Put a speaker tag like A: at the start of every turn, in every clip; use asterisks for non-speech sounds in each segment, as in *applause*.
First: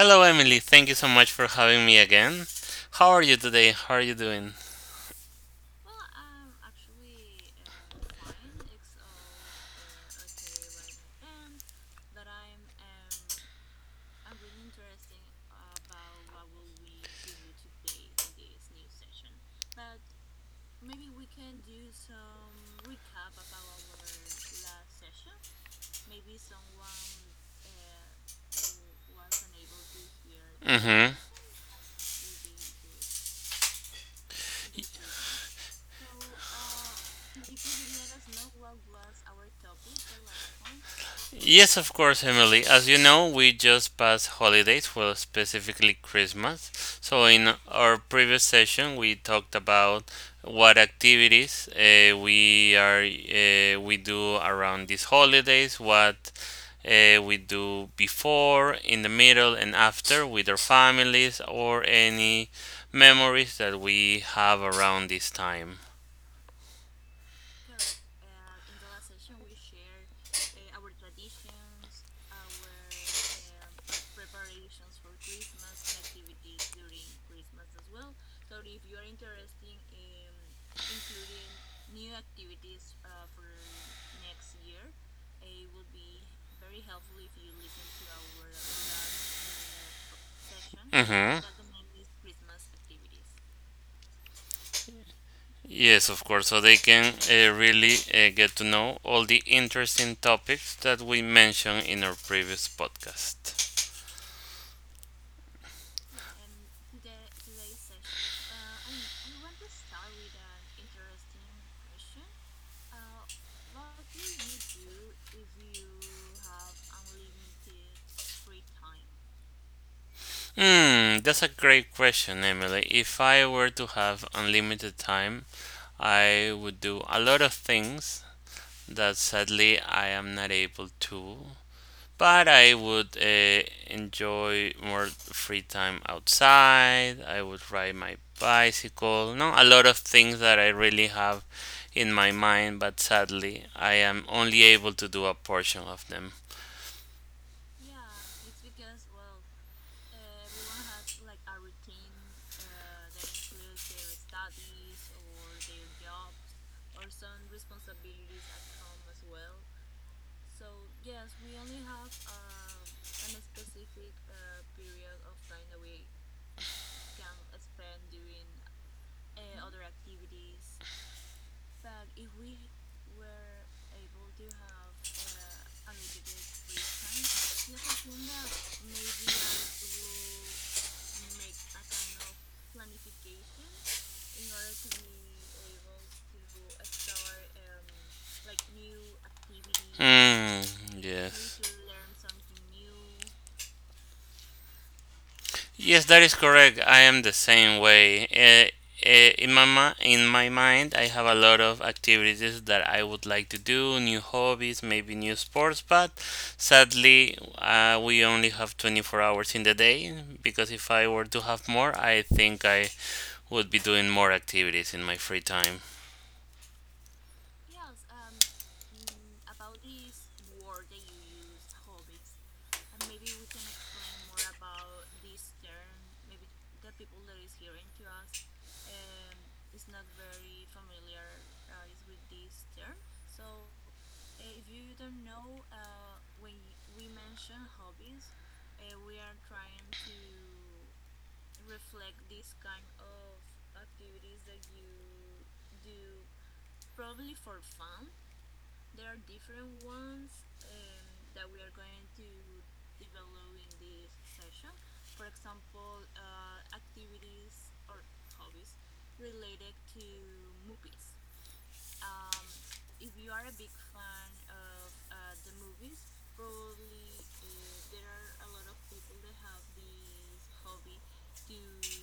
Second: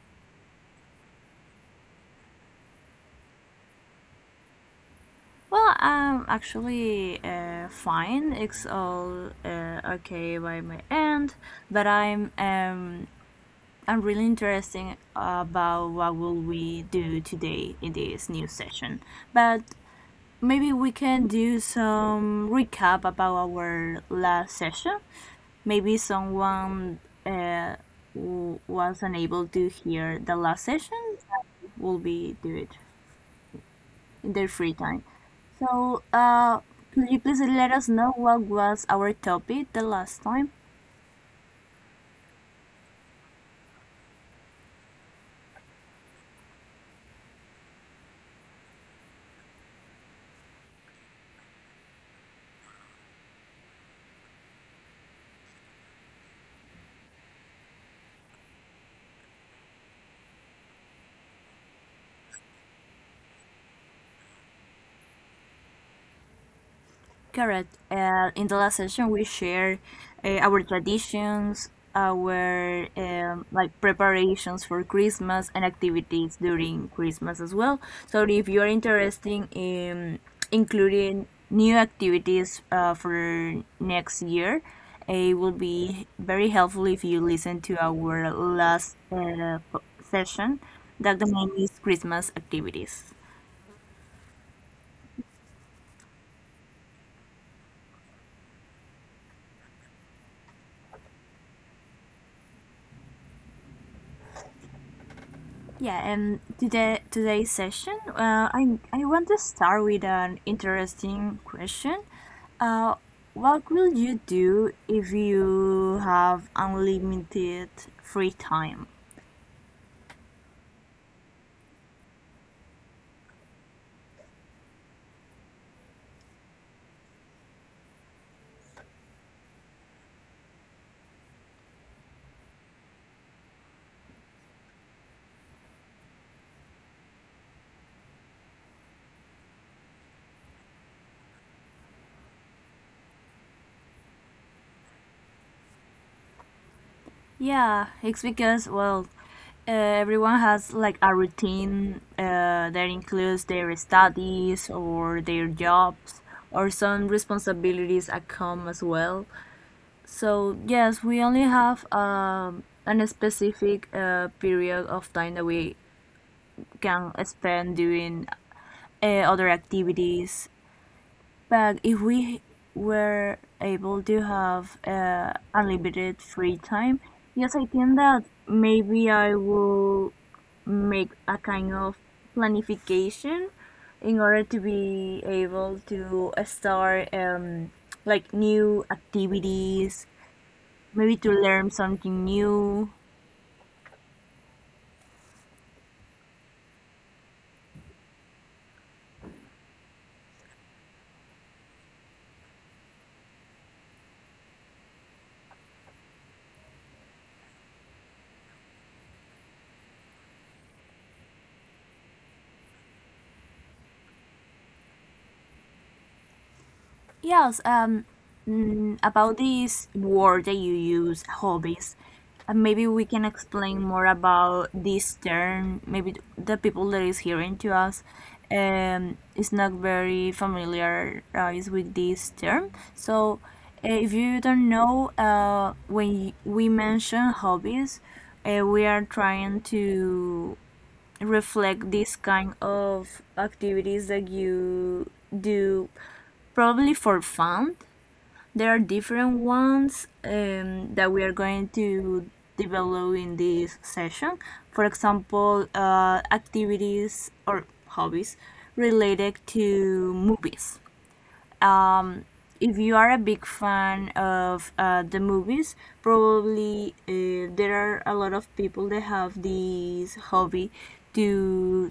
A: Hello, Emily. Thank you so much for having me again. How are you today? How are you doing?
B: Well, I'm actually fine. It's all okay by my end, but I'm really interested about what will we do today in this new session. But maybe we can do some recap about our last session. Maybe someone uh, was unable to hear the last
A: Mm-hmm.
B: session. Will be do it in their free time. So, could you please let us know what was our topic the last time?
A: Yes, of course, Emily. As you know, we just passed holidays, well, specifically Christmas. So, in our previous session, we talked about what activities we do around these holidays, what we do before, in the middle, and after with our families, or any memories that we have around this time.
B: Correct. In the last session, we shared our traditions, our like preparations for Christmas, and activities during Christmas as well. So, if you are interested in including new activities for next year, it will be very helpful if you listen to our last session. That the
A: Mm-hmm.
B: name is Christmas activities.
A: Yes, of course. So they can really get to know all the interesting topics that we mentioned in our previous podcast.
B: Yeah, and today's session, I want to start with an interesting question. Uh, what will you do if you have unlimited free time?
A: That's a great question, Emily. If I were to have unlimited time, I would do a lot of things that sadly I am not able to. But I would enjoy more free time outside. I would ride my bicycle. No, a lot of things that I really have in my mind, but sadly, I am only able to do a portion of them.
B: Yeah, it's because well, everyone has like a routine that includes their studies or their jobs or some responsibilities that come as well. So yes, we only have a specific period of time that we can spend doing other activities. But if we were able to have unlimited free time, yes, I think that maybe I will make a kind of planification in order to be able to start like new activities
A: Hmm,
B: maybe to
A: yes.
B: learn something new.
A: Yes, that is correct. I am the same way. In my mind, I have a lot of activities that I would like to do, new hobbies, maybe new sports, but sadly, we only have 24 hours in the day, because if I were to have more, I think I would be doing more activities in my free time.
B: Yes, about this word that you use, hobbies. Maybe we can explain more about this term. Maybe the people that is hearing to us is not very familiarized with this term. So, if you don't know, when we mention hobbies, we are trying to reflect this kind of activities that you do probably for fun. There are different ones that we are going to develop in this session. For example, activities or hobbies related to movies. Um, if you are a big fan of the movies, probably there are a lot of people that have this hobby to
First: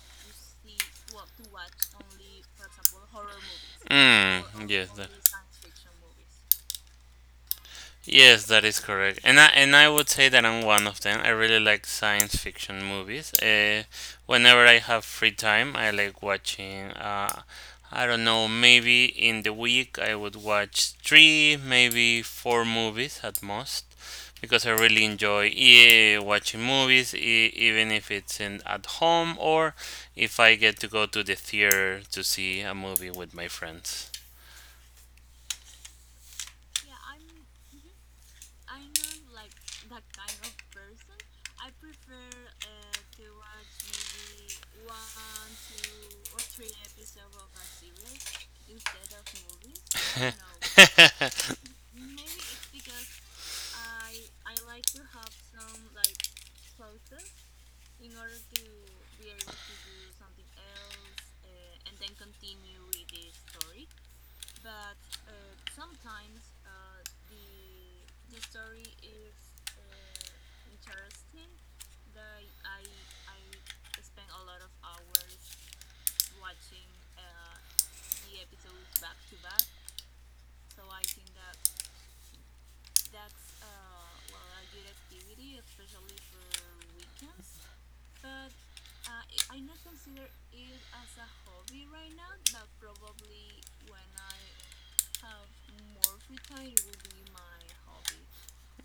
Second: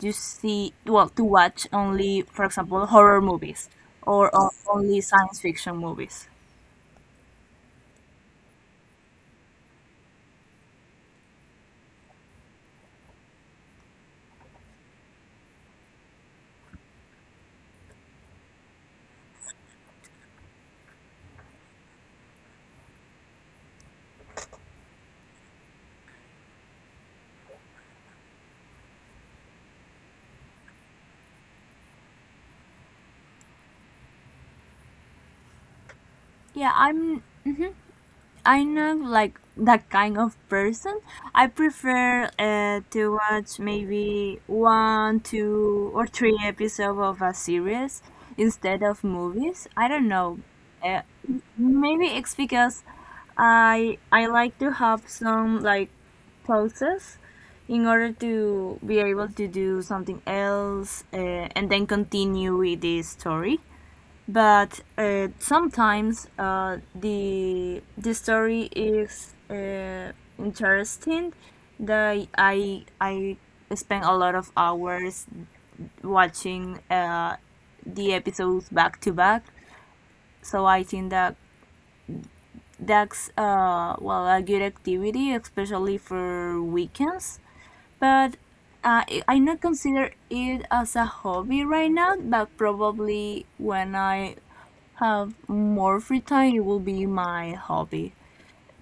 B: you see, well, to watch only, for example, horror movies or
A: Mm, yes.
B: only
A: that-
B: science fiction movies.
A: Yes, that is correct. And I would say that I'm one of them. I really like science fiction movies. Whenever I have free time, I like watching, I don't know, maybe in the week I would watch three, maybe four movies at most, because I really enjoy watching movies, even if it's in, at home, or if I get to go to the theater to see a movie with my friends.
B: Yeah, I'm not like that kind of person. I prefer to watch maybe one, two, or three episodes of a series instead of movies. I don't know. Uh,
A: *laughs*
B: maybe it's because I like to have some like pauses in order to be able to do something else and then continue with the story, but sometimes the story is interesting that I spend a lot of hours watching the episodes back to back. So I think that that's well a good activity especially for weekends, but I not consider it as a hobby right now, but probably when I have more free time, it will be my hobby.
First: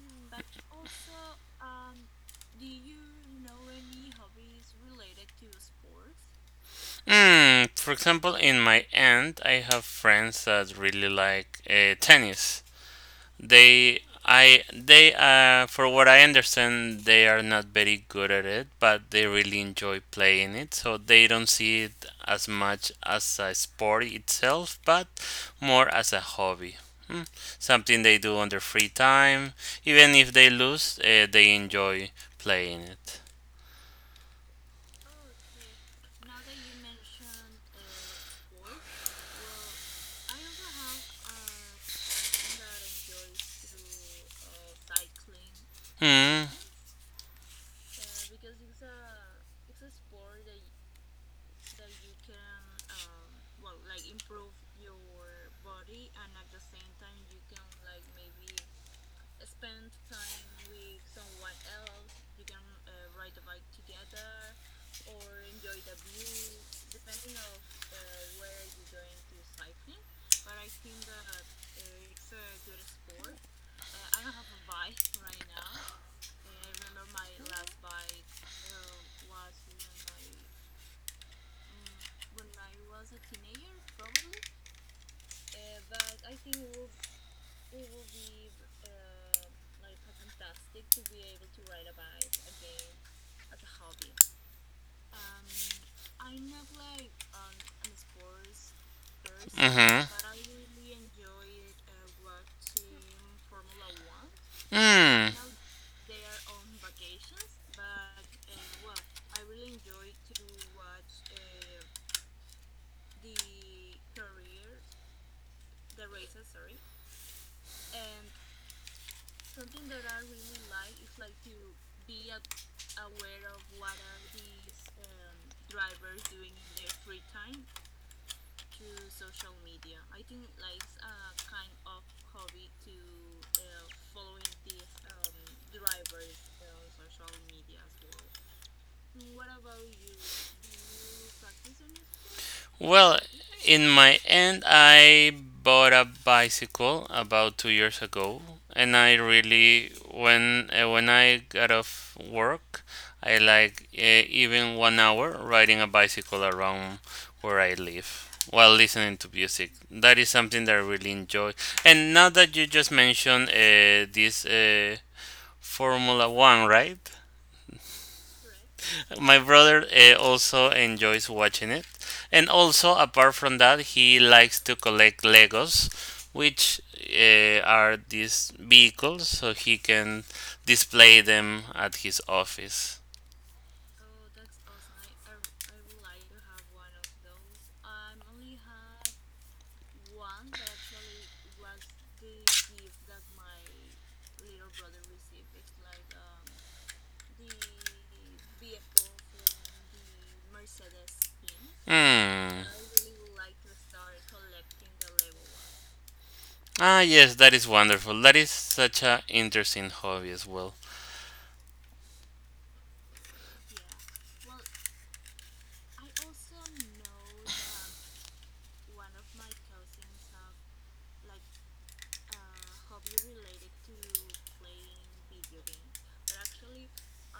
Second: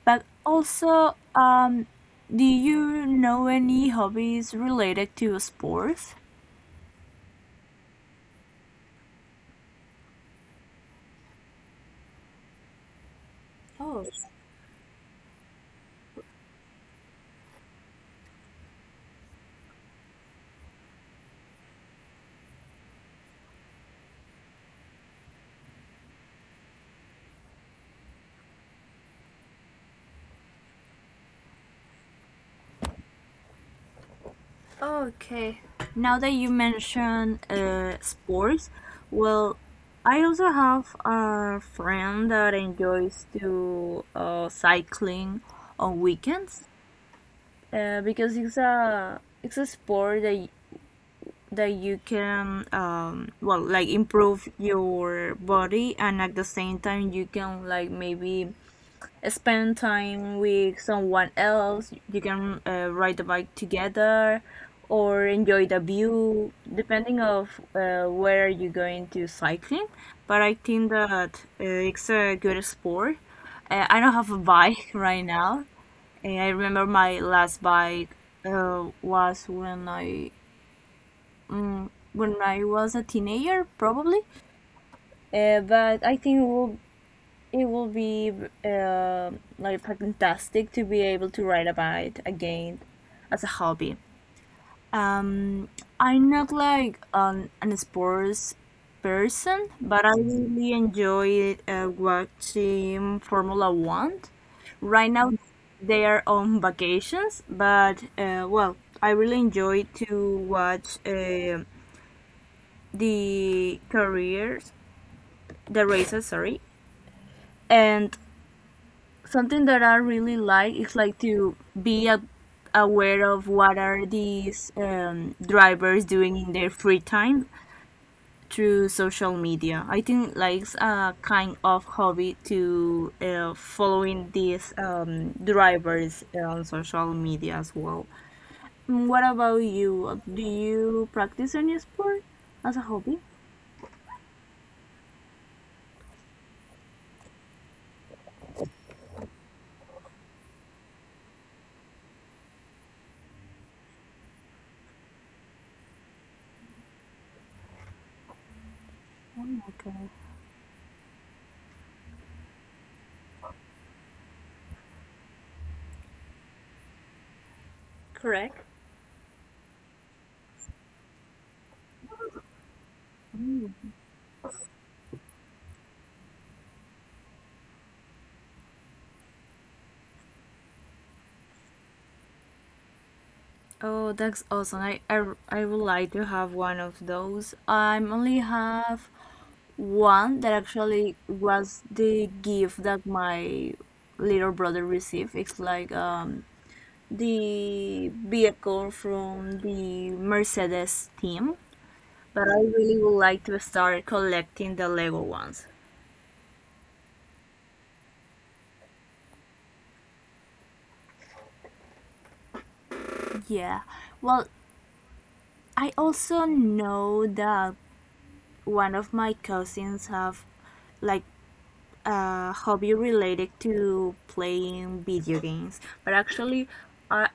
B: But also, do you know any hobbies related to sports?
A: Hmm, for example, in my end, I have friends that really like tennis. They, for what I understand, they are not very good at it, but they really enjoy playing it. So they don't see it as much as a sport itself, but more as a hobby. Hmm, something they do on their free time. Even if they lose, they enjoy playing it.
B: Okay. Now that you mention sports, well, I also have a friend that enjoys to cycling on
A: Hmm.
B: weekends because it's a sport that that you can well like improve your body, and at the same time you can like maybe spend time with someone else. You can ride the bike together or enjoy the view depending of where you're going to cycling, but I think that it's a good sport. I don't have a bike *laughs* right now. I remember my last bike was when I was a teenager, probably. But I think it will, be uh, like fantastic to be able to write about it again as a hobby. Um, I'm not like an sports person, but
A: Mm-hmm.
B: I really enjoy watching Formula One. Right now,
A: Hmm.
B: they are on vacations, but well, I really enjoy to watch the careers the races, sorry. And something that I really like is like to be aware of what are these drivers doing in their free time through social media. I think like it's a kind of hobby to following these drivers on social media as well. What about you? Do you practice any sport as a
A: Well,
B: hobby?
A: in my end, I bought a bicycle about 2 years ago, and I really when I got off work, I like even 1 hour riding a bicycle around where I live while listening to
B: Oh my
A: music.
B: god.
A: That is something that I really enjoy. And now that you just mentioned this Formula One, right?
B: Correct.
A: My brother also enjoys watching it. And also, apart from that, he likes to collect Legos, which are these vehicles, so he can display them at his office.
B: Oh, that's awesome. I would like to have one of those. I only have one that actually was the gift that my little brother received. It's like the vehicle from the Mercedes team. But I
A: Hmm.
B: really would like to start collecting the Lego ones.
A: Ah, yes, that is wonderful. That is such an interesting hobby as well.
B: Yeah. Well, I also know that one of my cousins have like a hobby related to playing video games, but actually, I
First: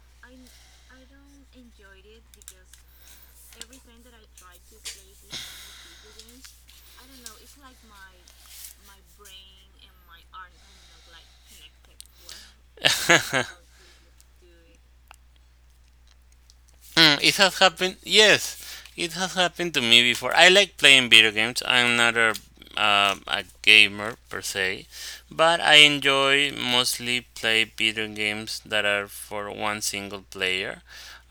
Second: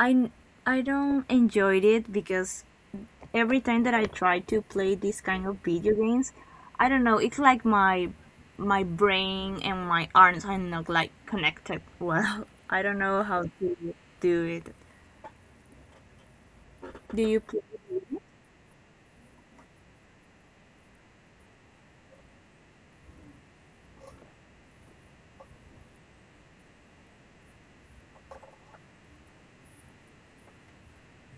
B: I I don't enjoy it because every time that I try to play this kind of video games, I don't know, it's like my brain and my arms are not like connected well. *laughs* I don't know how
A: *laughs*
B: to do it.
A: Mm,
B: Do
A: it
B: you
A: has
B: play?
A: happened. Yes, it has happened to me before. I like playing video games. I'm not a gamer per se, but I enjoy mostly play video games that are for one single player.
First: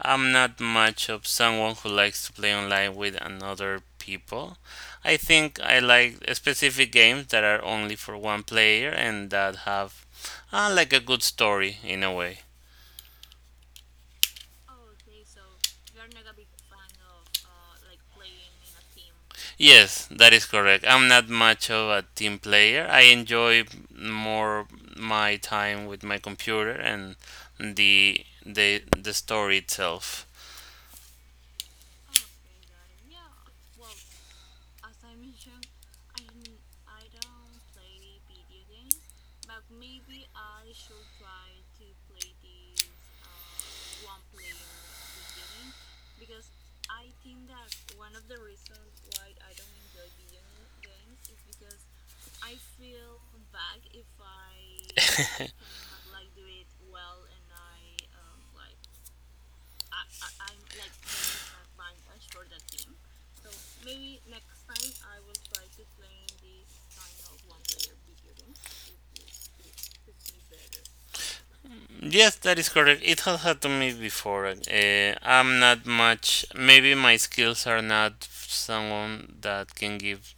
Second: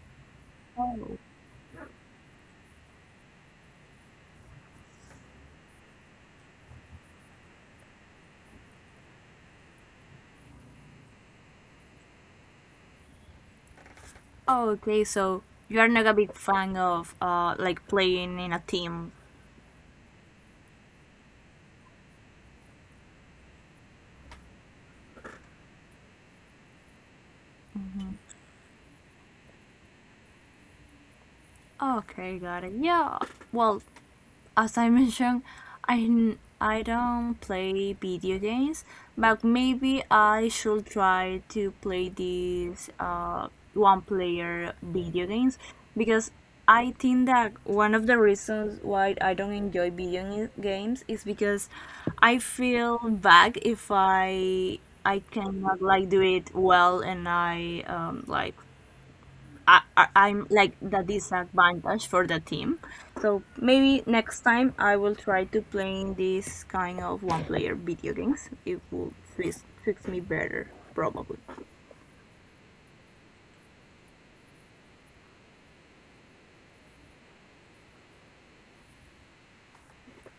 A: I'm not much
B: Oh,
A: of someone who likes to play online with another people. I think I like specific games that are only for one player and that have like a good story in a way.
B: oh okay. So you're not a big fan of like playing in a team.
A: Yes, that is correct. I'm not much of a team player. I enjoy more my time with my computer and the story itself.
B: Okay, got it. Yeah. Well, as I mentioned, I don't play video games, but maybe I should try to play these one-player video games because I think that one of the reasons why I don't enjoy video games is because I feel bad if I cannot like do it well, and I'm like the disadvantage for the team. So maybe next time I will try to playing this kind of one player video games. It will fix me better probably.
A: Yes, that is correct. It has happened to me before. I'm not much. Maybe my skills are not someone that can give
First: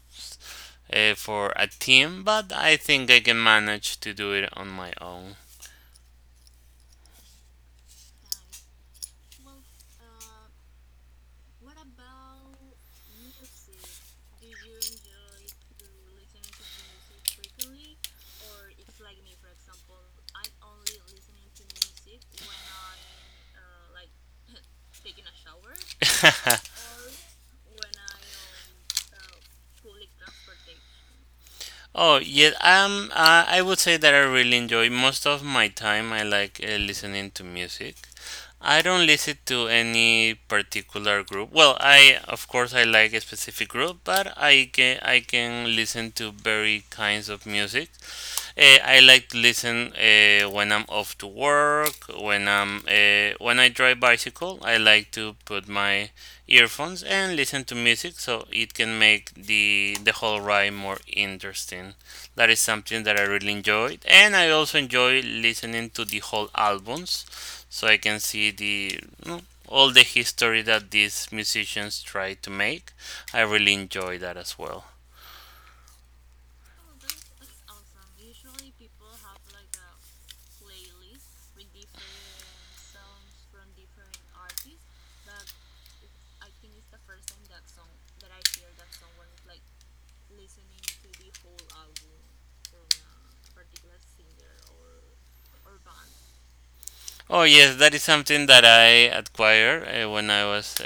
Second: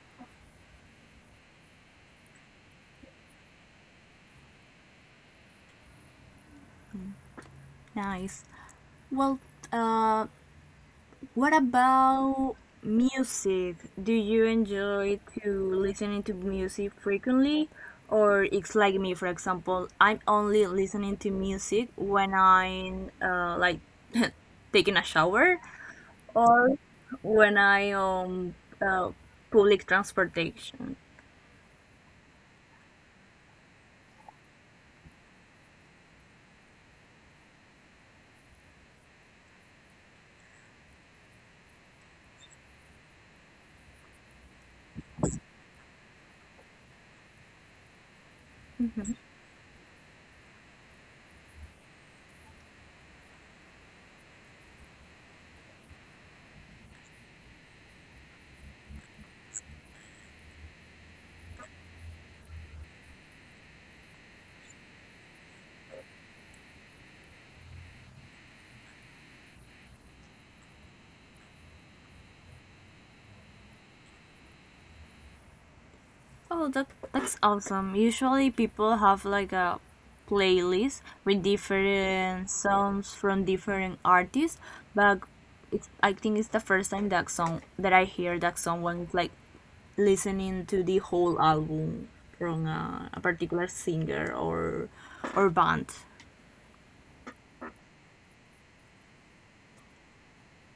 A: for a team, but I think I can manage to do it on my own.
B: Nice. Well, uh, what about music? Do you enjoy to listening to music frequently? Or it's like me, for example, I'm only listening to music when I'm like *laughs* taking a shower
A: *laughs*
B: or when I uh, public transportation.
A: Oh yeah, I would say that I really enjoy most of my time. I like listening to music. I don't listen to any particular group. Well, I of course I like a specific group, but I can listen to very kinds of music. I
B: Mhm.
A: like to listen when I'm off to work, when I'm when I drive bicycle. I like to put my earphones and listen to music, so it can make the whole ride more interesting. That is something that I really enjoyed, and I also enjoy listening to the whole albums, so I can see the all the history that these musicians try to make. I really enjoy that as well.
B: Oh, that's awesome. Usually people have like a playlist with different songs from different artists, but I think it's the first time that song that I hear that someone is like listening to the whole album from a, particular singer or band.
A: Oh yes, that is something that I acquired when I was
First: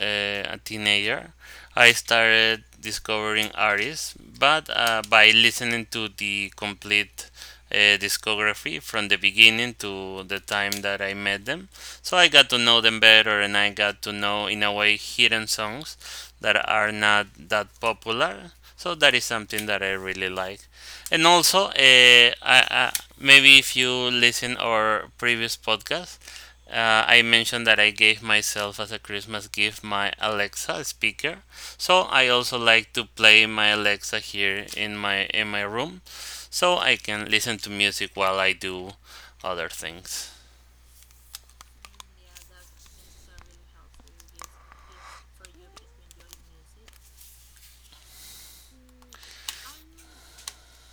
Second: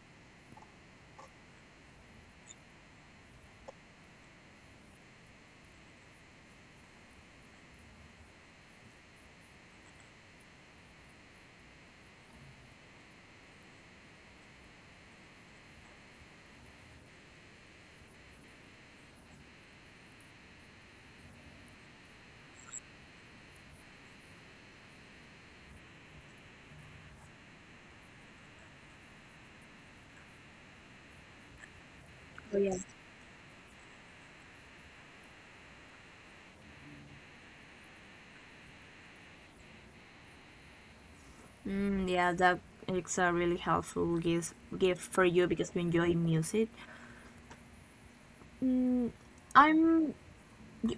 A: a teenager. I started discovering artists, but by listening to the complete discography from the beginning to the time that I met them. So I got to know them better, and I got to know, in a way, hidden songs that are not that popular. So that is something that I really like. And also, maybe if you listen our previous podcast, I mentioned that I gave myself as a Christmas gift my Alexa speaker. So I
B: Oh,
A: also
B: yeah.
A: like to play my Alexa here in my room, so I can listen to music while I do other things.
B: Mm, yeah, that it's a really helpful gift for you because you enjoy music. Mm, I'm,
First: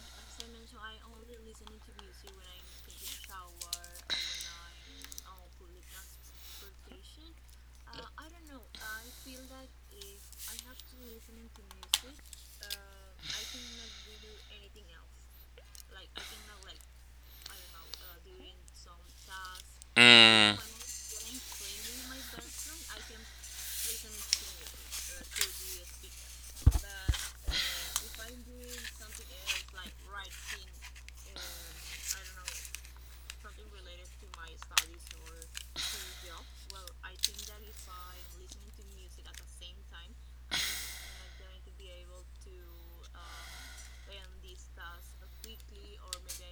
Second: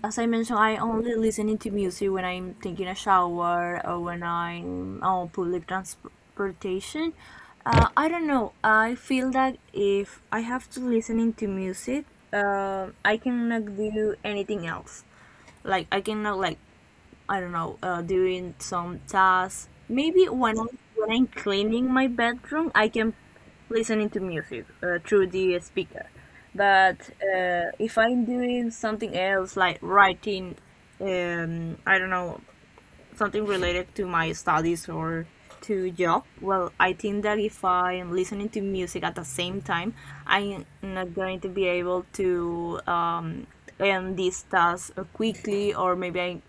B: as I mentioned, I only listening to music when I'm taking a shower or when I'm on public transportation. I don't know. I feel that if I have to listening to music, I cannot do anything else. Like I cannot, like, I don't know, doing some tasks. Maybe when
A: Mm.
B: I when I'm cleaning my bedroom, I can listening to music through the speaker. But if I'm doing something else like writing, I don't know, something related to my studies or to job. Well, I think that if I'm listening to music at the same time, I'm not going to be able to end this task quickly, or maybe I,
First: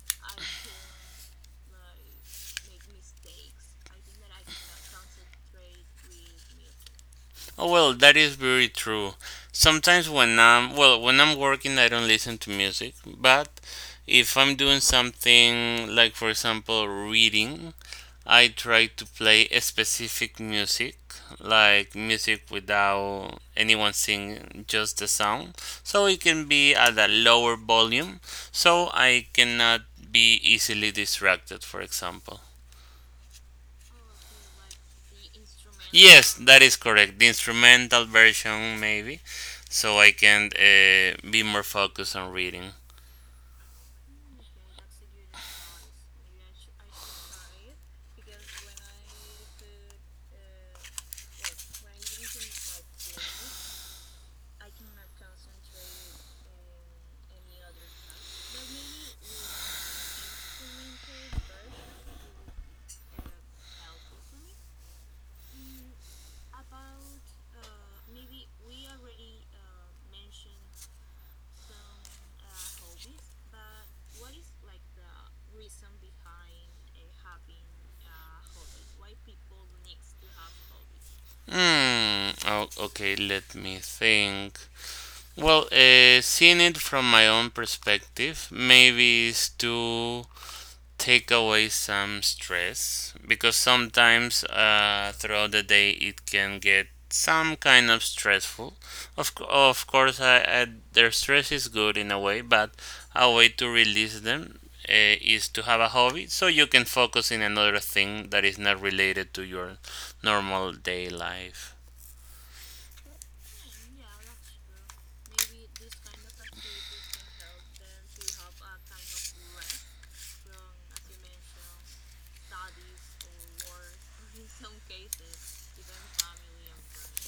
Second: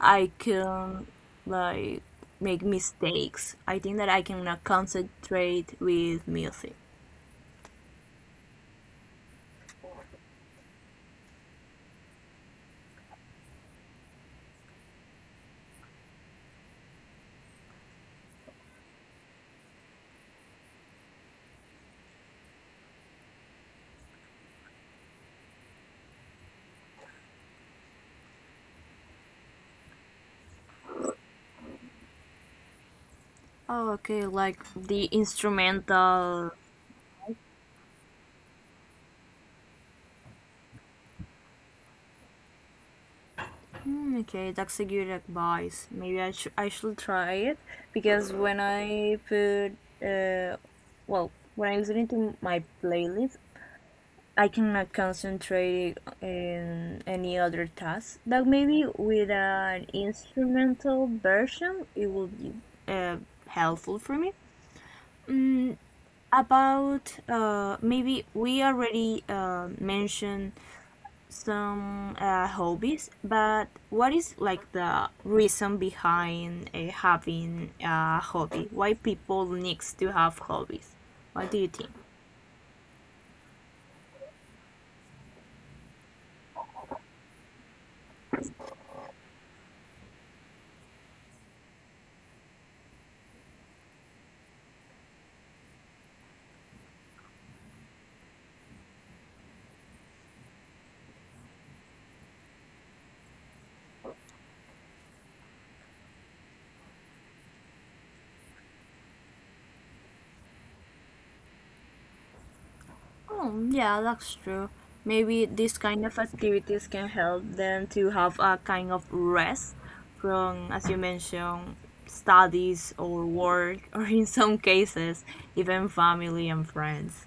B: I can like make mistakes. I think that I cannot concentrate with music.
A: Oh well, that is very true. Sometimes when when I'm working, I don't listen to music. But if I'm doing something like, for example, reading, I try to play a specific music, like music without anyone singing, just the sound. So it can be at a lower volume, so I cannot be easily distracted, for example.
B: Oh, okay, like the
A: Yes,
B: instrumental.
A: that is correct. The instrumental version, maybe, so I can be more focused on reading.
B: Mm, okay, that's a good advice. Maybe I should try it because when I uh, well, when I listen to my playlist, I cannot concentrate in any other task. But maybe with an instrumental version, it will be uh, helpful for me. About maybe we already mentioned some hobbies, but what is like the reason behind having a hobby? Why people needs to have hobbies? What do you think?
A: Okay, let me think. Well, seeing it from my own perspective, maybe it's too take away some stress because sometimes throughout the day it can get some kind of stressful. Of course, their stress is good in a way, but a way to release them is to have a hobby so you can focus in another thing that is not related to your normal day life. *laughs*
B: Oh, yeah, that's true. Maybe this kind of activities can help them to have a kind of rest from, as you mentioned, studies or work, *laughs* or in some cases, even family and friends.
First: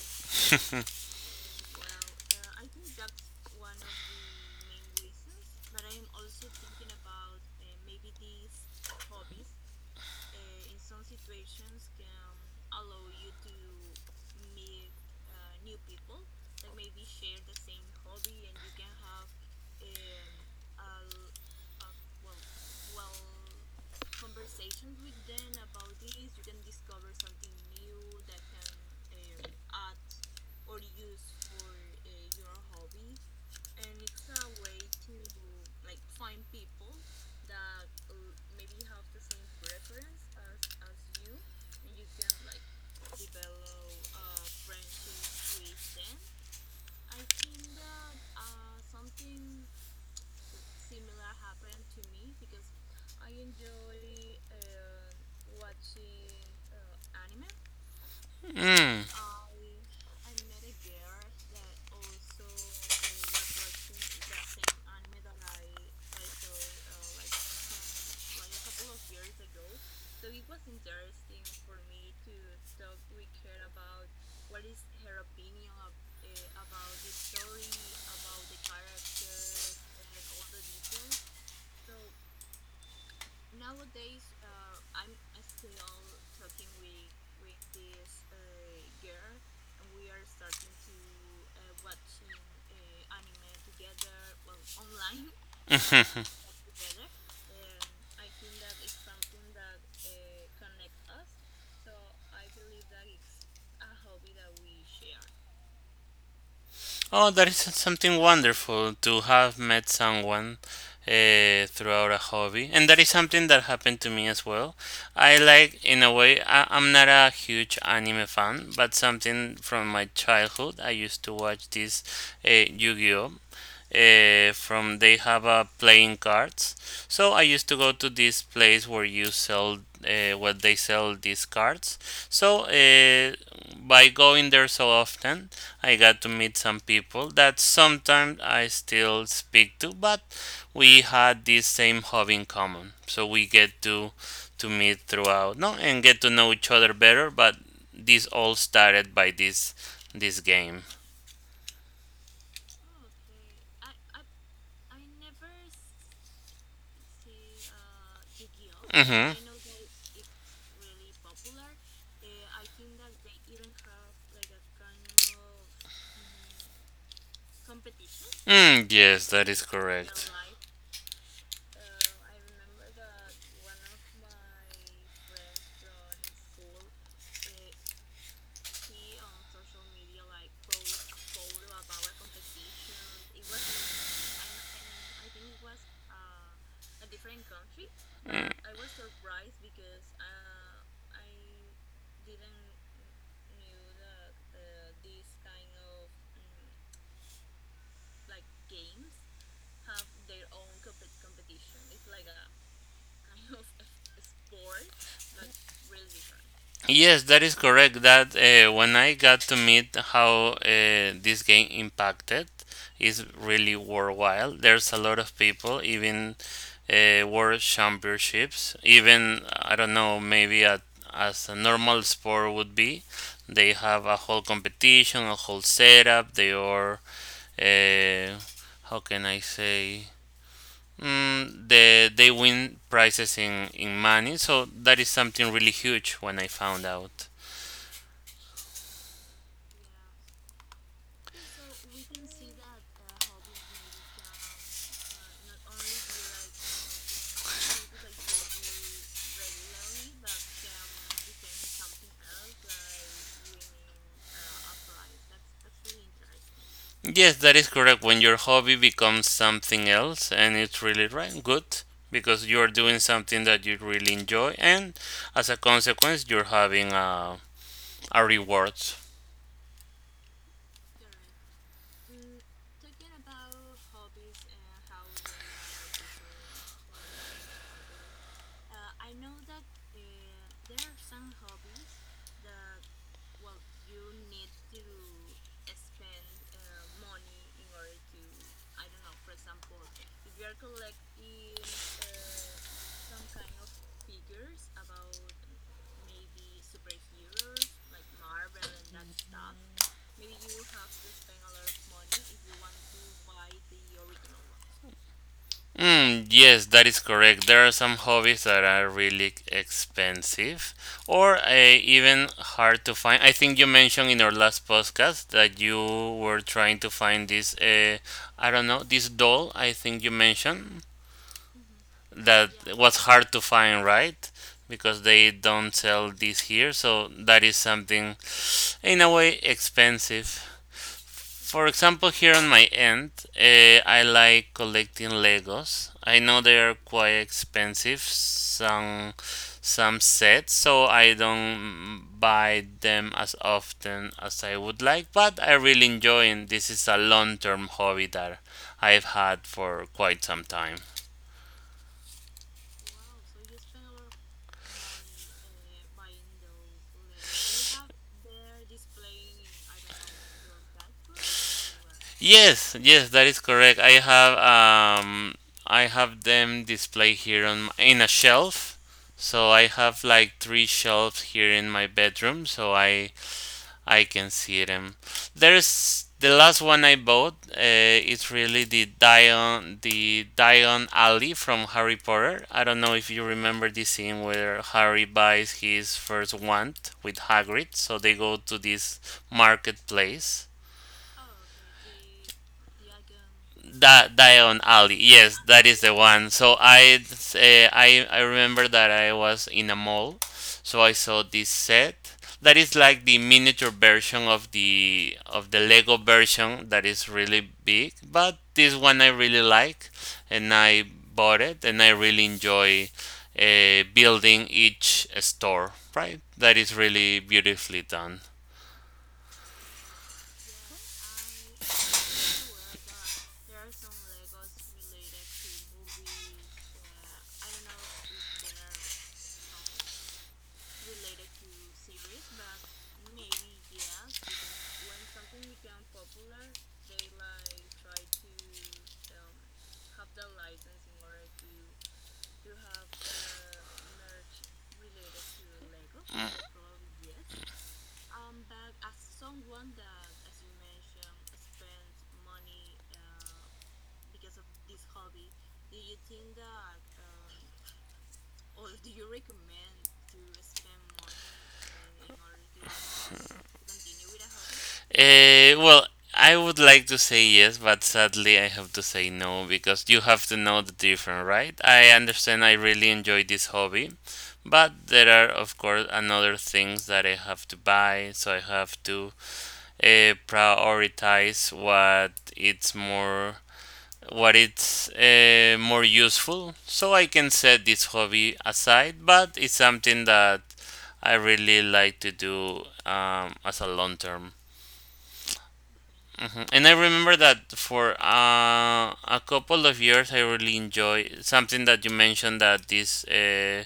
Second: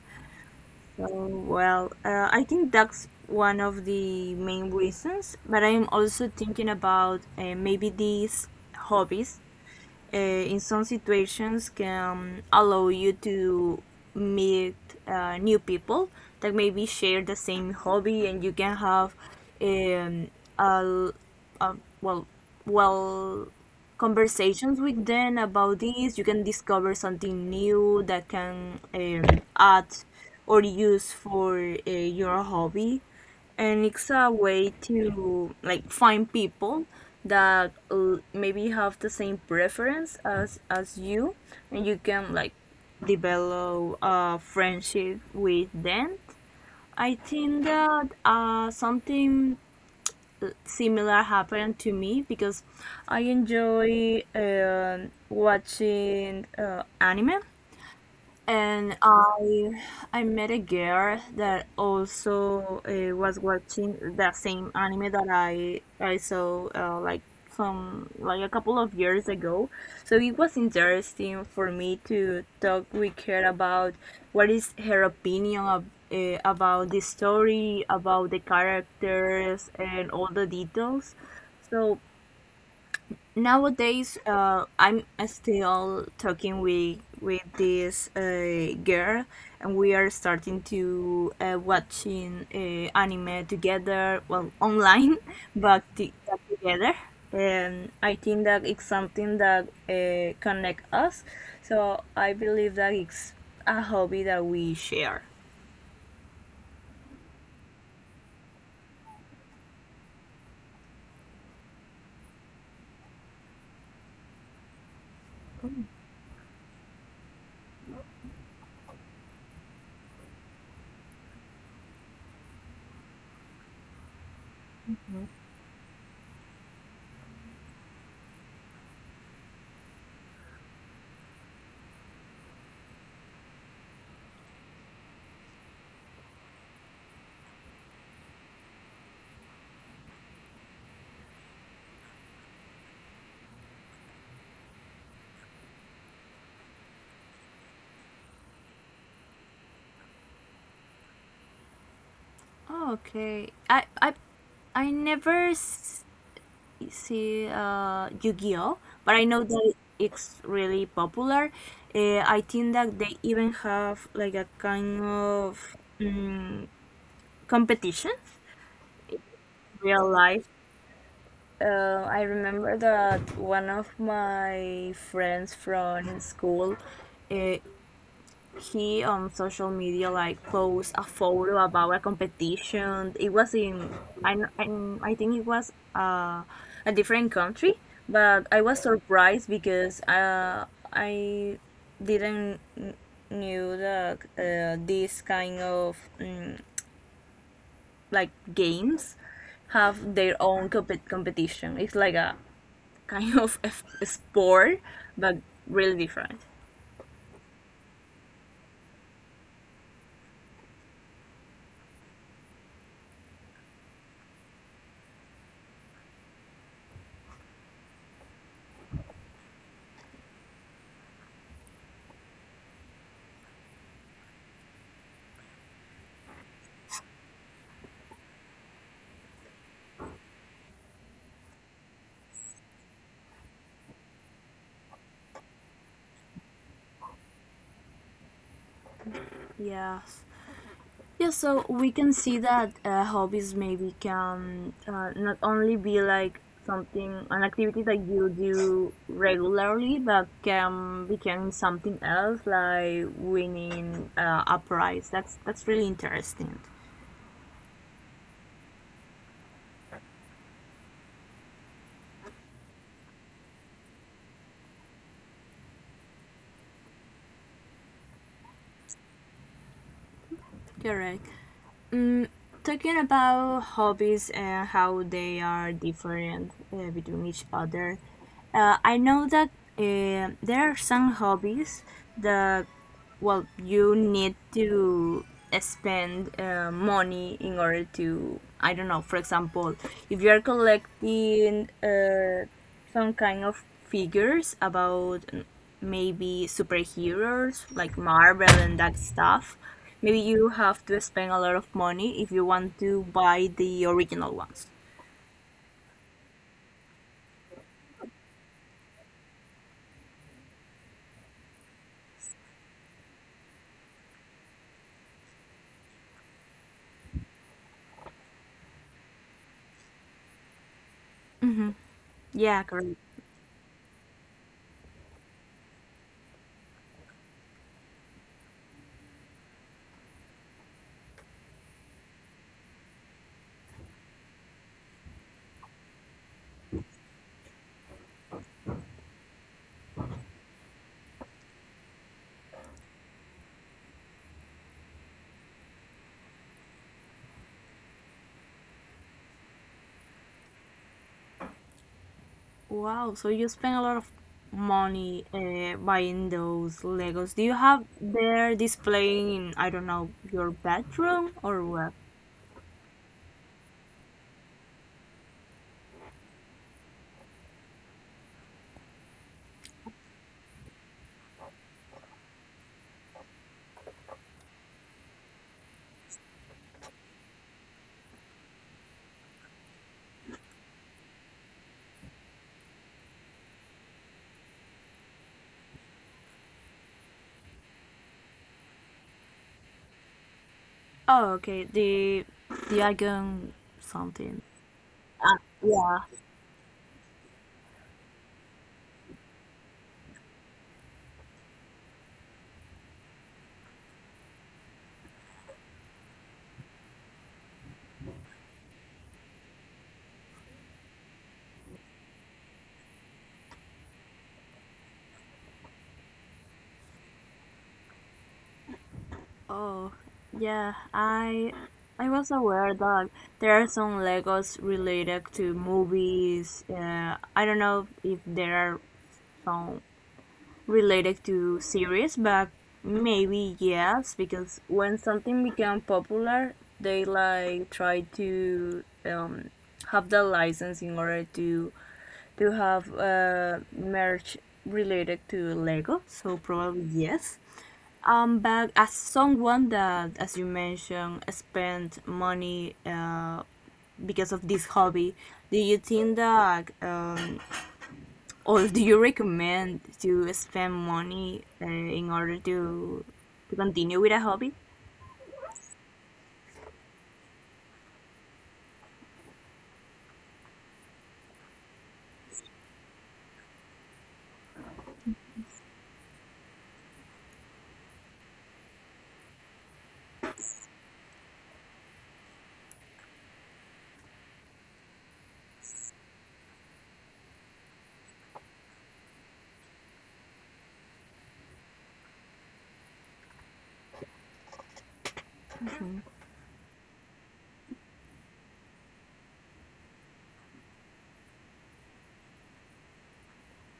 B: Oh, well, I think that's one of the main reasons, but I'm also thinking about maybe these hobbies in some situations can allow you to meet new people that maybe share the same hobby, and you can have um, a, l- a well, well conversations with them about this. You can discover something new that can add or use for your hobby, and it's a way to like find people that maybe have the same preference as you, and you can like develop a friendship with them. I think that something similar happened to me because I enjoy watching anime, and
A: Mm.
B: I met a girl that also was watching the same anime that I saw like some like a couple of years ago. So it was interesting for me to talk with her about what is her opinion of, about the story, about the characters, and all the details. So nowadays I'm still talking with this girl, and we are starting to watching anime together, well, online *laughs* but t-
A: *laughs*
B: but together. And I think that it's something that connect us, so I believe that it's a hobby that we share.
A: Oh, that is something wonderful to have met someone throughout a hobby. And that is something that happened to me as well. I like, in a way, I, I'm not a huge anime fan, but something from my childhood. I used to watch this Yu Gi Oh! From they have playing cards. So I used to go to this place where you sell where they sell these cards. So by going there so often, I got to meet some people that sometimes I still speak to, but we had this same hobby in common. So we get to meet throughout, no, and get to know each other better. But this all started by this game.
B: Okay, I never see Yu-Gi-Oh, but I
A: Mm-hmm.
B: know that it's really popular. I think that they even have like a kind of competition,
A: Mm, yes, that is
B: real
A: correct.
B: life. I remember that one of my friends from school, uh, he on social media like post a photo about a competition. It was in, I think it was a different country, but
A: Mm,
B: I was surprised because I didn't knew that this kind of, like, games have their own competition. It's like a kind of *laughs* a sport, but really different.
A: yes, that is correct. That when I got to meet how this game impacted is really worthwhile. There's a lot of people, even world championships, even I don't know, maybe at, as a normal sport would be. They have a whole competition, a whole setup. They are, uh, how can I say? They win prizes in money, so that is something really huge when I found out.
B: Yeah. Yeah, so we can see that hobbies maybe can, not only be like something, an activity that you do regularly, but can become something else, like winning a prize. That's really interesting.
A: Yes, that is correct. When your hobby becomes something else, and it's really right, good because you are doing something that you really enjoy, and as a consequence, you're having a reward.
B: Correct. Mm, Talking about hobbies and how they are different between each other, I know that there are some hobbies that, well, you need to spend money in order to, I don't know, for example, if you're collecting some kind of figures about maybe superheroes like Marvel and that stuff. Maybe you have to spend a lot of money if you want to buy the original ones.
A: Mm, yes, that is correct. There are some hobbies that are really expensive or even hard to find. I think you mentioned in our last podcast that you were trying to find this, I don't know, this doll, I think you mentioned, that
B: Yeah, correct.
A: was hard to find, right? Because they don't sell this here, so that is something in a way expensive. For example, here on my end, I like collecting Legos. I know they are quite expensive, some sets, so I don't buy them as often as I would like, but I really enjoy it. This is a long-term hobby that I've had for quite some time.
B: Wow, so you spend a lot of money buying those Legos. Do you have their displaying in, I don't know, your bedroom or what?
A: Yes, yes, that is correct. I have them displayed here on in a shelf. So I have like 3 shelves here in my bedroom, so I can see them. There's the last one I bought. It's really the Dion Alley from Harry Potter. I don't know if you remember the scene where Harry buys his first wand with Hagrid. So they go to this marketplace.
B: Oh, okay. The icon,
A: That
B: something.
A: Diagon Alley.
B: Ah,
A: Yes, that is
B: yeah.
A: the one. So I remember that I was in a mall, so I saw this set. That is like the miniature version of the Lego version that is really big, but this one I really like, and I bought it, and I really enjoy building each store. Right, that is really beautifully done.
B: Oh, yeah, I was aware that there are some Legos related to movies. I don't know if there are some related to series, but maybe yes, because when something become popular, they like try to have the license in order to have merch related to Lego. So probably yes. But as someone that, as you mentioned, spent money because of this hobby, do you think that, or do you recommend to spend money in order to continue with a hobby?
A: Well, I would like to say yes, but sadly I have to say no because you have to know the difference, right? I understand I really enjoy this hobby, but there are, of course, another things that I have to buy, so I have to prioritize what it's more what it's more useful so I can set this hobby aside, but it's something that I really like to do as a long term. Mhm. And I remember that for a couple of years, I really enjoy something that you mentioned, that these uh,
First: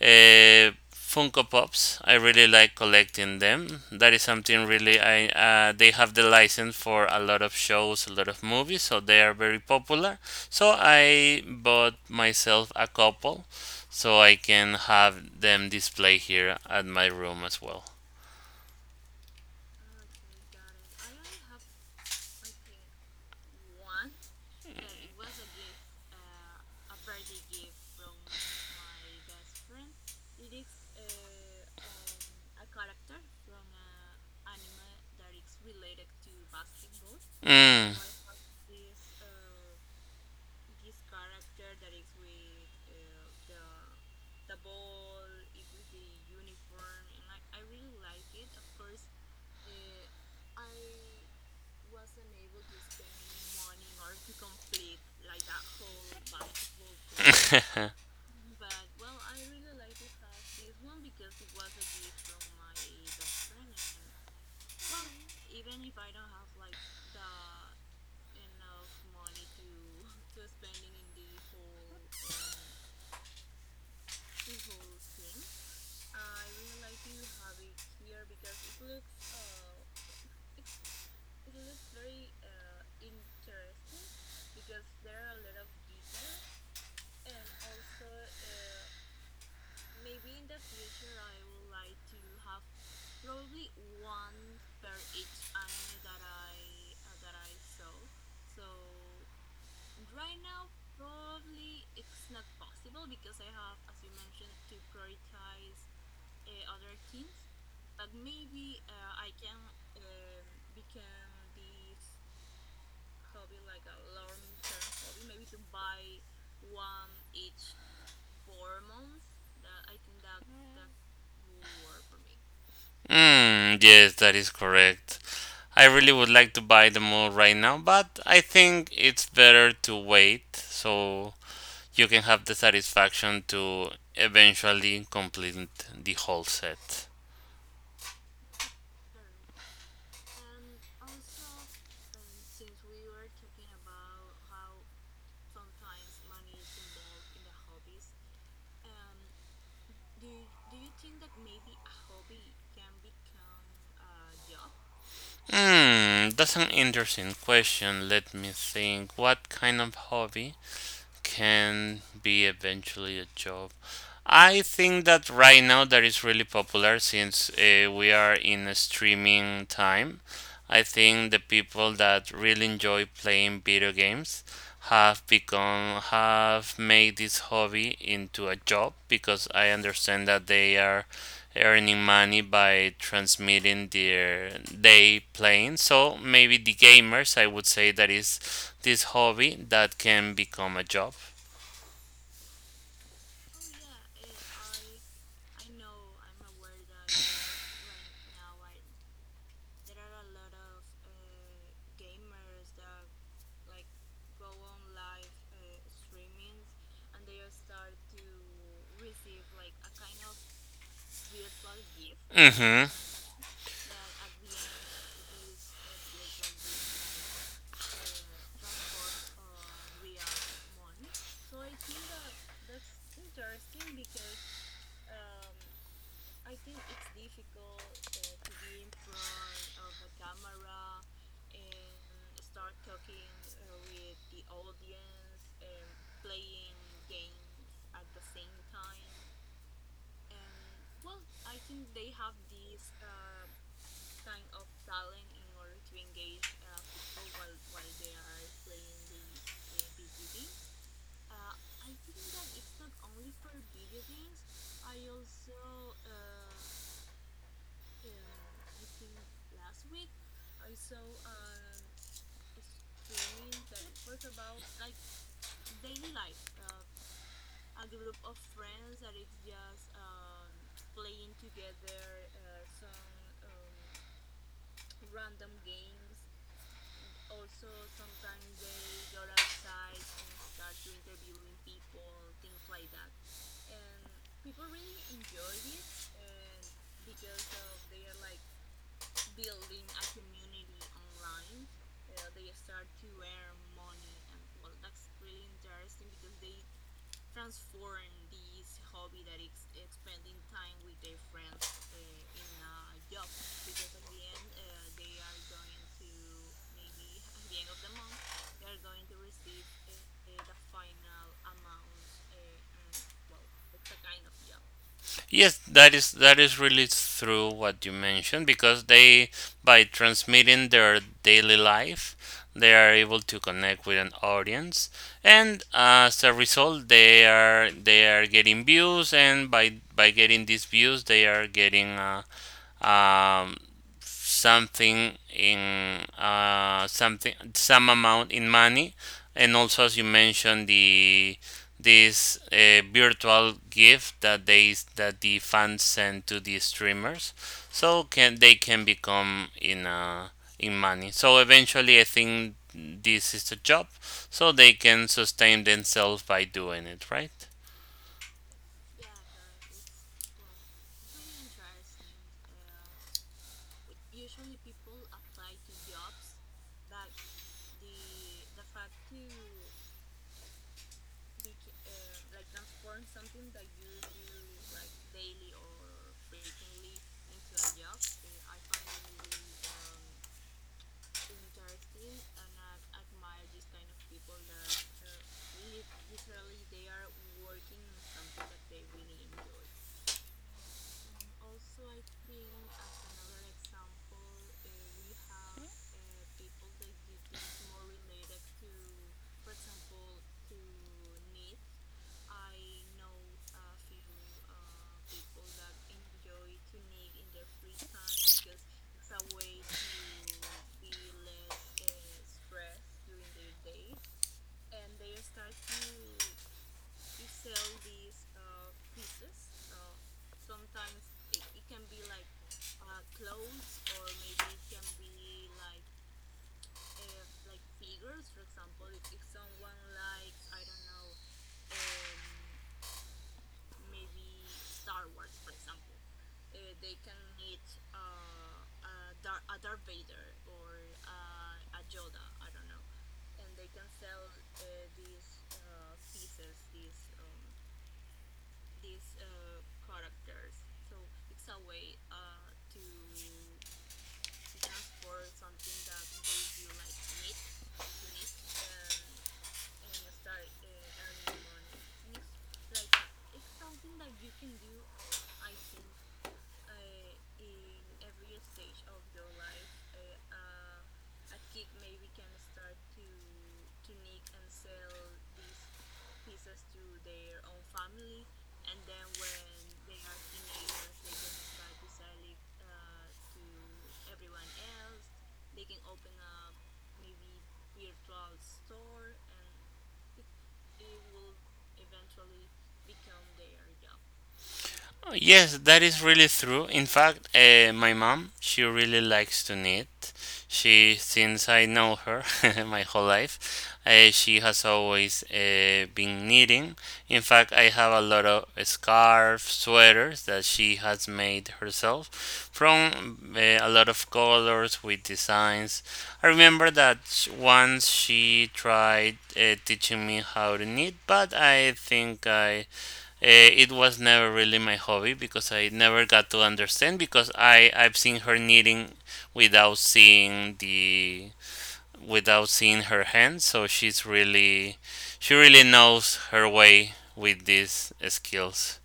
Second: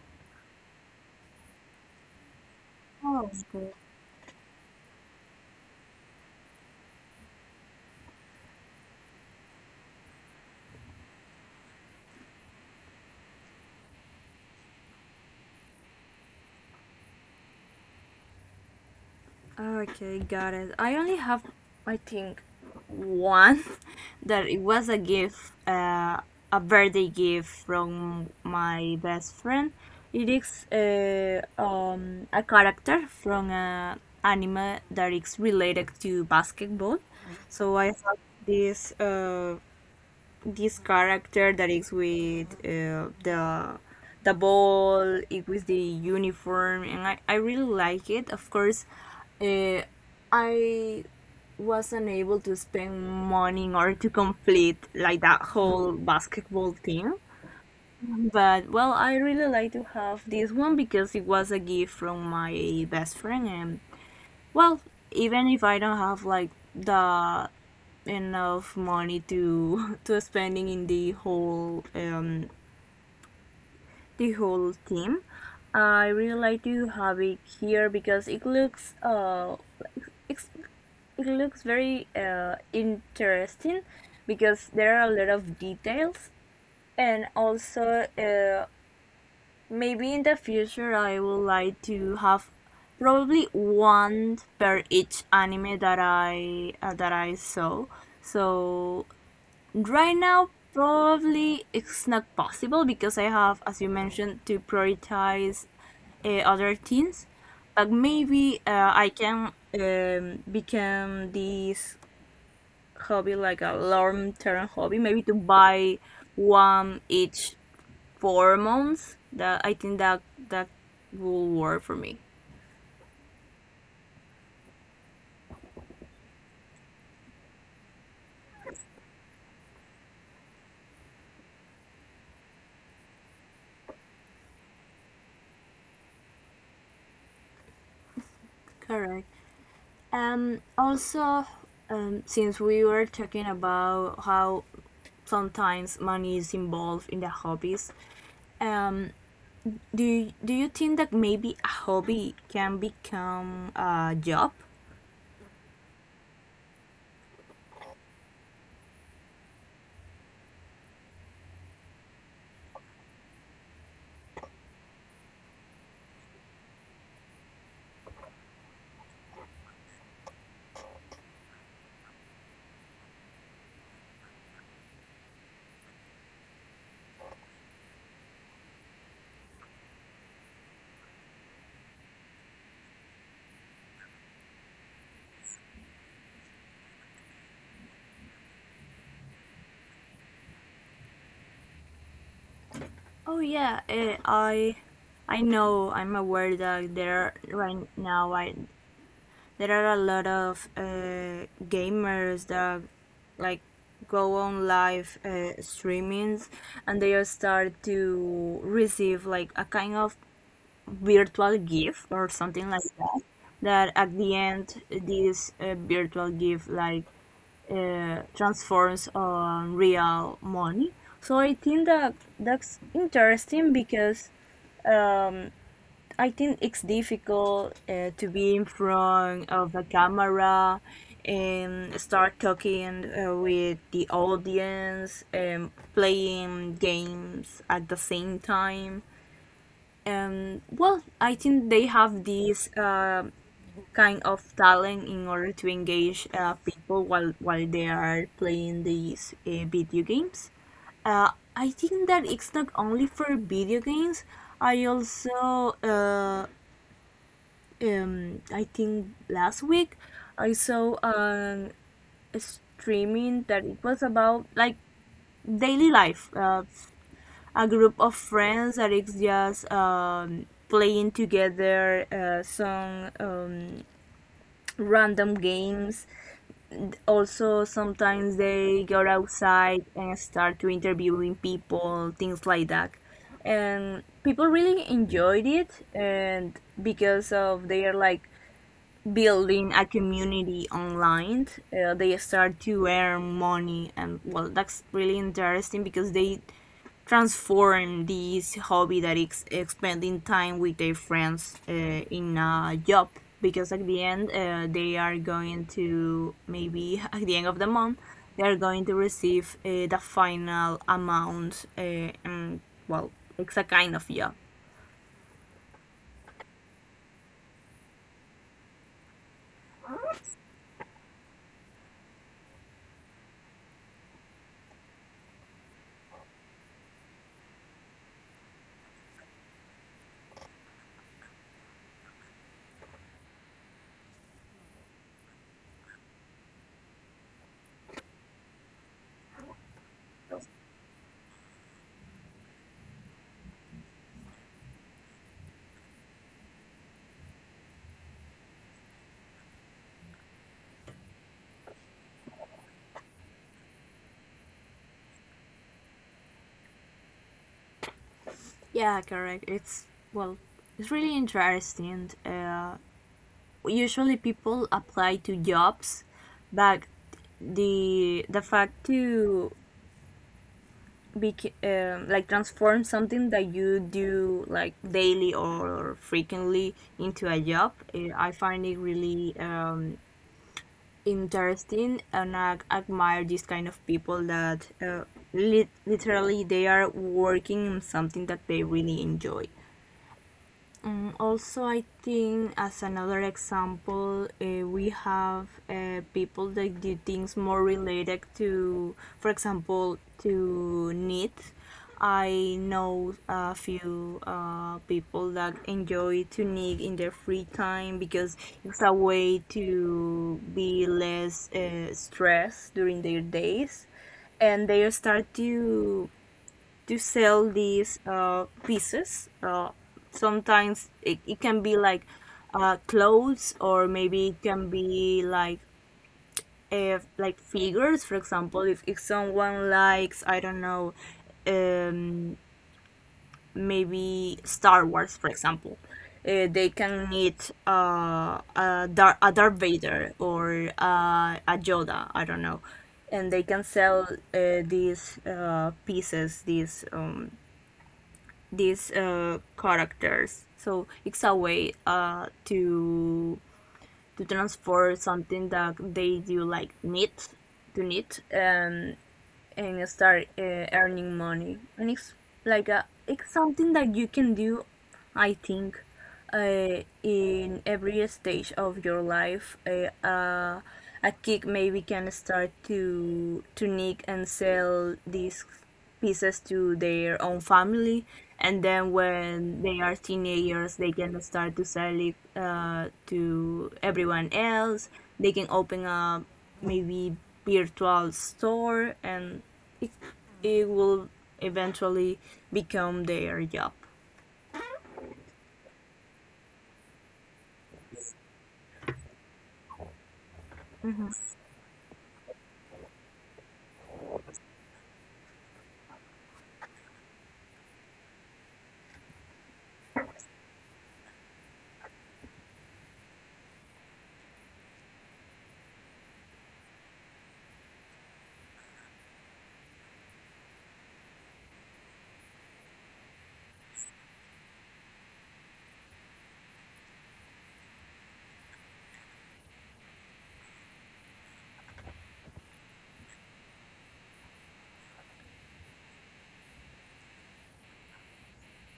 A: uh, Funko Pops. I really like collecting them. That is something really I they have the license for a lot of shows, a lot of movies, so they are very popular. So I bought myself a couple, so I can have them display here at my room as well.
B: Okay, got it. I only have, I think, one *laughs* that it was a gift, a birthday gift from my best friend. It is a character from an anime that is related to basketball. So I
A: Mm.
B: have this. This character that is with, the ball, it with the uniform, and I really like it, of course. Uh, i was not able to spend money in order to complete like that whole basketball team,
A: *laughs*
B: but, well, I really like to have this one because it was a gift from my best friend, and, well, even if I don't have like the enough money to *laughs* to spending in the whole, the whole team, I really like to have it here because it's, it looks very interesting, because there are a lot of details. And also, maybe in the future I would like to have probably one per each anime that I saw. So right now probably it's not possible because I have, as you mentioned, to prioritize other things. But maybe I can, become this hobby like a long term hobby. Maybe to buy one each 4 months, that I think that that will work for me.
A: Mm, yes, that is correct. I really would like to buy the mole right now, but I think it's better to wait so you can have the satisfaction to eventually complete the whole set.
B: Correct. Also, since we were talking about how sometimes money is involved in the hobbies, um, do you think that maybe a hobby can become a job?
A: Hmm, that's an interesting question. Let me think. What kind of hobby can be eventually a job? I think that right now that is really popular since we are in a streaming time. I think the people that really enjoy playing video games have made this hobby into a job because I understand that they are earning money by transmitting their day playing. So maybe the gamers, I would say, that is this hobby that can become a job.
B: Oh, yeah, I know, I'm aware that right now, I there are a lot of gamers that, like, go on live streamings, and they all start to receive like a kind of virtual gift or something like
A: Mm-hmm.
B: that, that at the end this virtual gift like transforms on real money. So I think that that's interesting, because I think it's difficult to be in front of a camera and start talking with the audience and playing games at the same time. Well, I think they have this kind of talent in order to engage people while they are playing these video games. I think that it's not only for video games. I also, I think last week I saw a streaming that it was about like daily life, a group of friends that is just playing together, some, random games, also sometimes they go outside and start to interviewing people, things like that. And people really enjoyed it, and because of they are like building a community online. They start to earn money, and, well, that's really interesting because they transform this hobby that is spending time with their friends in a job. Because at the end, they are going to, maybe at the end of the month, they are going to receive the final amount. And, well, it's a kind of job.
A: Yes, that is really true what you mentioned, because they, by transmitting their daily life, they are able to connect with an audience, and as a result, they are getting views, and by getting these views, they are getting um, something in something, some amount in money, and also, as you mentioned, the this virtual gift that they that the fans send to the streamers, so can they can become in money. So eventually, I think this is the job, so they can sustain themselves by doing it, right?
B: Yeah, correct. It's Well, it's really interesting. Usually people apply to jobs, but the fact to be, like, transform something that you do like daily or frequently into a job, I find it really, interesting, and I admire these kind of people that literally they are working on something that they really enjoy. Also, I think, as another example, we have people that do things more related to, for example, to knit. I know a few people that enjoy to knit in their free time because it's a way to be less stressed during their days, and they start to sell these pieces. Sometimes it can be like clothes, or maybe it can be like, if like figures, for example, if someone likes, I don't know, um, maybe Star Wars, for example, they can need a Darth Vader or a Yoda, I don't know, and they can sell these pieces, these characters. So it's a way, to transfer something that they do like need to need, and start earning money. And it's like it's something that you can do, I think, in every stage of your life. A kid maybe can start to nick and sell these pieces to their own family, and then when they are teenagers they can start to sell it to everyone else, they can open a, maybe, virtual store, and it, it will eventually become their job.
A: Oh, yes, that is really true. In fact, my mom, she really likes to knit. She, since I know her, *laughs* my whole life, she has always been knitting. In fact, I have a lot of scarves, sweaters that she has made herself from a lot of colors with designs. I remember that once she tried teaching me how to knit, but I think I it was never really my hobby because I never got to understand, because I've seen her knitting without seeing the, without seeing her hands, so she's really, she really knows her way with these skills.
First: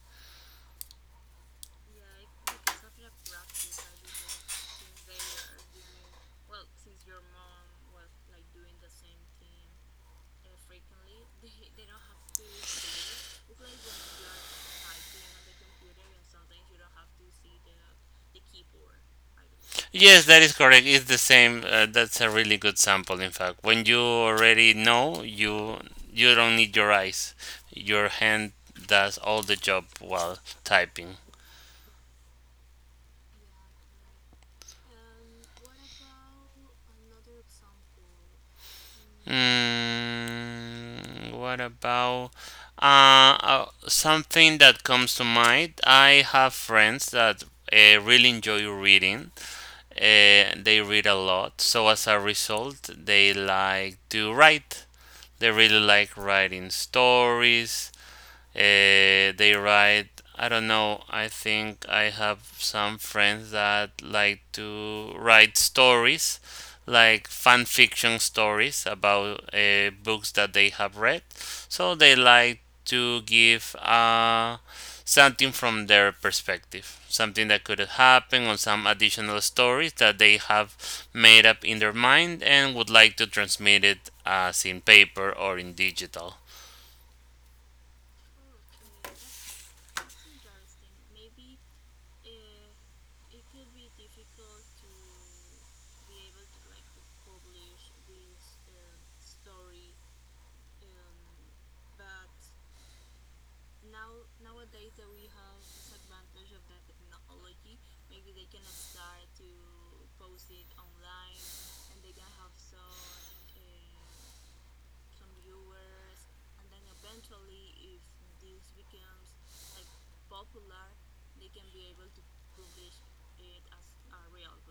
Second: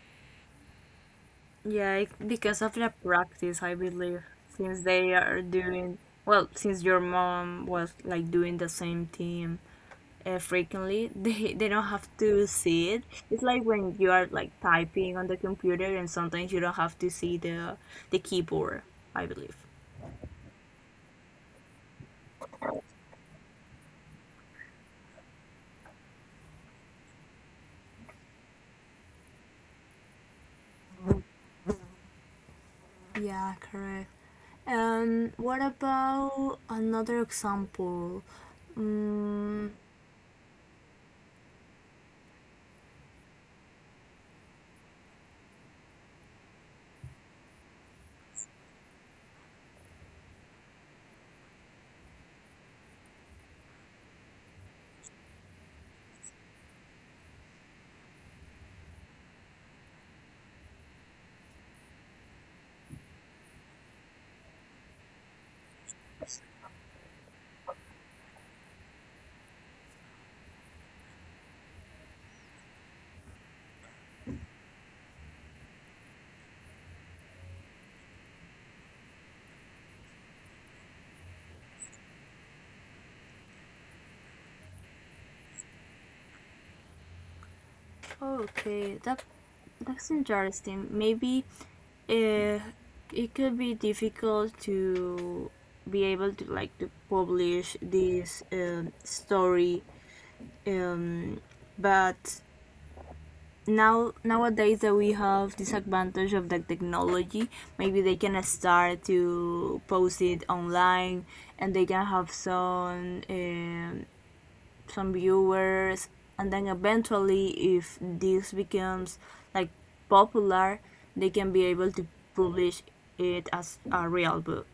B: Yeah, because of the practice, I believe, since they are doing, well, since your mom was like doing the same thing frequently, *laughs* they don't have to see it. It's like when you are like typing on the computer and sometimes you don't have to see the keyboard, I believe.
A: Yes, that is correct. It's the same. That's a really good sample, in fact. When you already know, you don't need your eyes. Your hand does all the job while typing.
B: Yeah, correct. And what about another example? Mm,
A: Mm, what about uh, something that comes to mind? I have friends that really enjoy reading. They read a lot, so as a result, they like to write. They really like writing stories. They write. I don't know. I think I have some friends that like to write stories, like fan fiction stories about books that they have read. So they like to give something from their perspective, something that could happen, or some additional stories that they have made up in their mind and would like to transmit it as in paper or in digital.
B: okay, that's interesting. Maybe uh, it could be difficult to be able to, like, to publish this, story, um, but nowadays that we have this advantage of the technology, maybe they can start to post it online, and they can have some viewers, and then eventually if this becomes, like, popular, they can be able to publish it as a real book.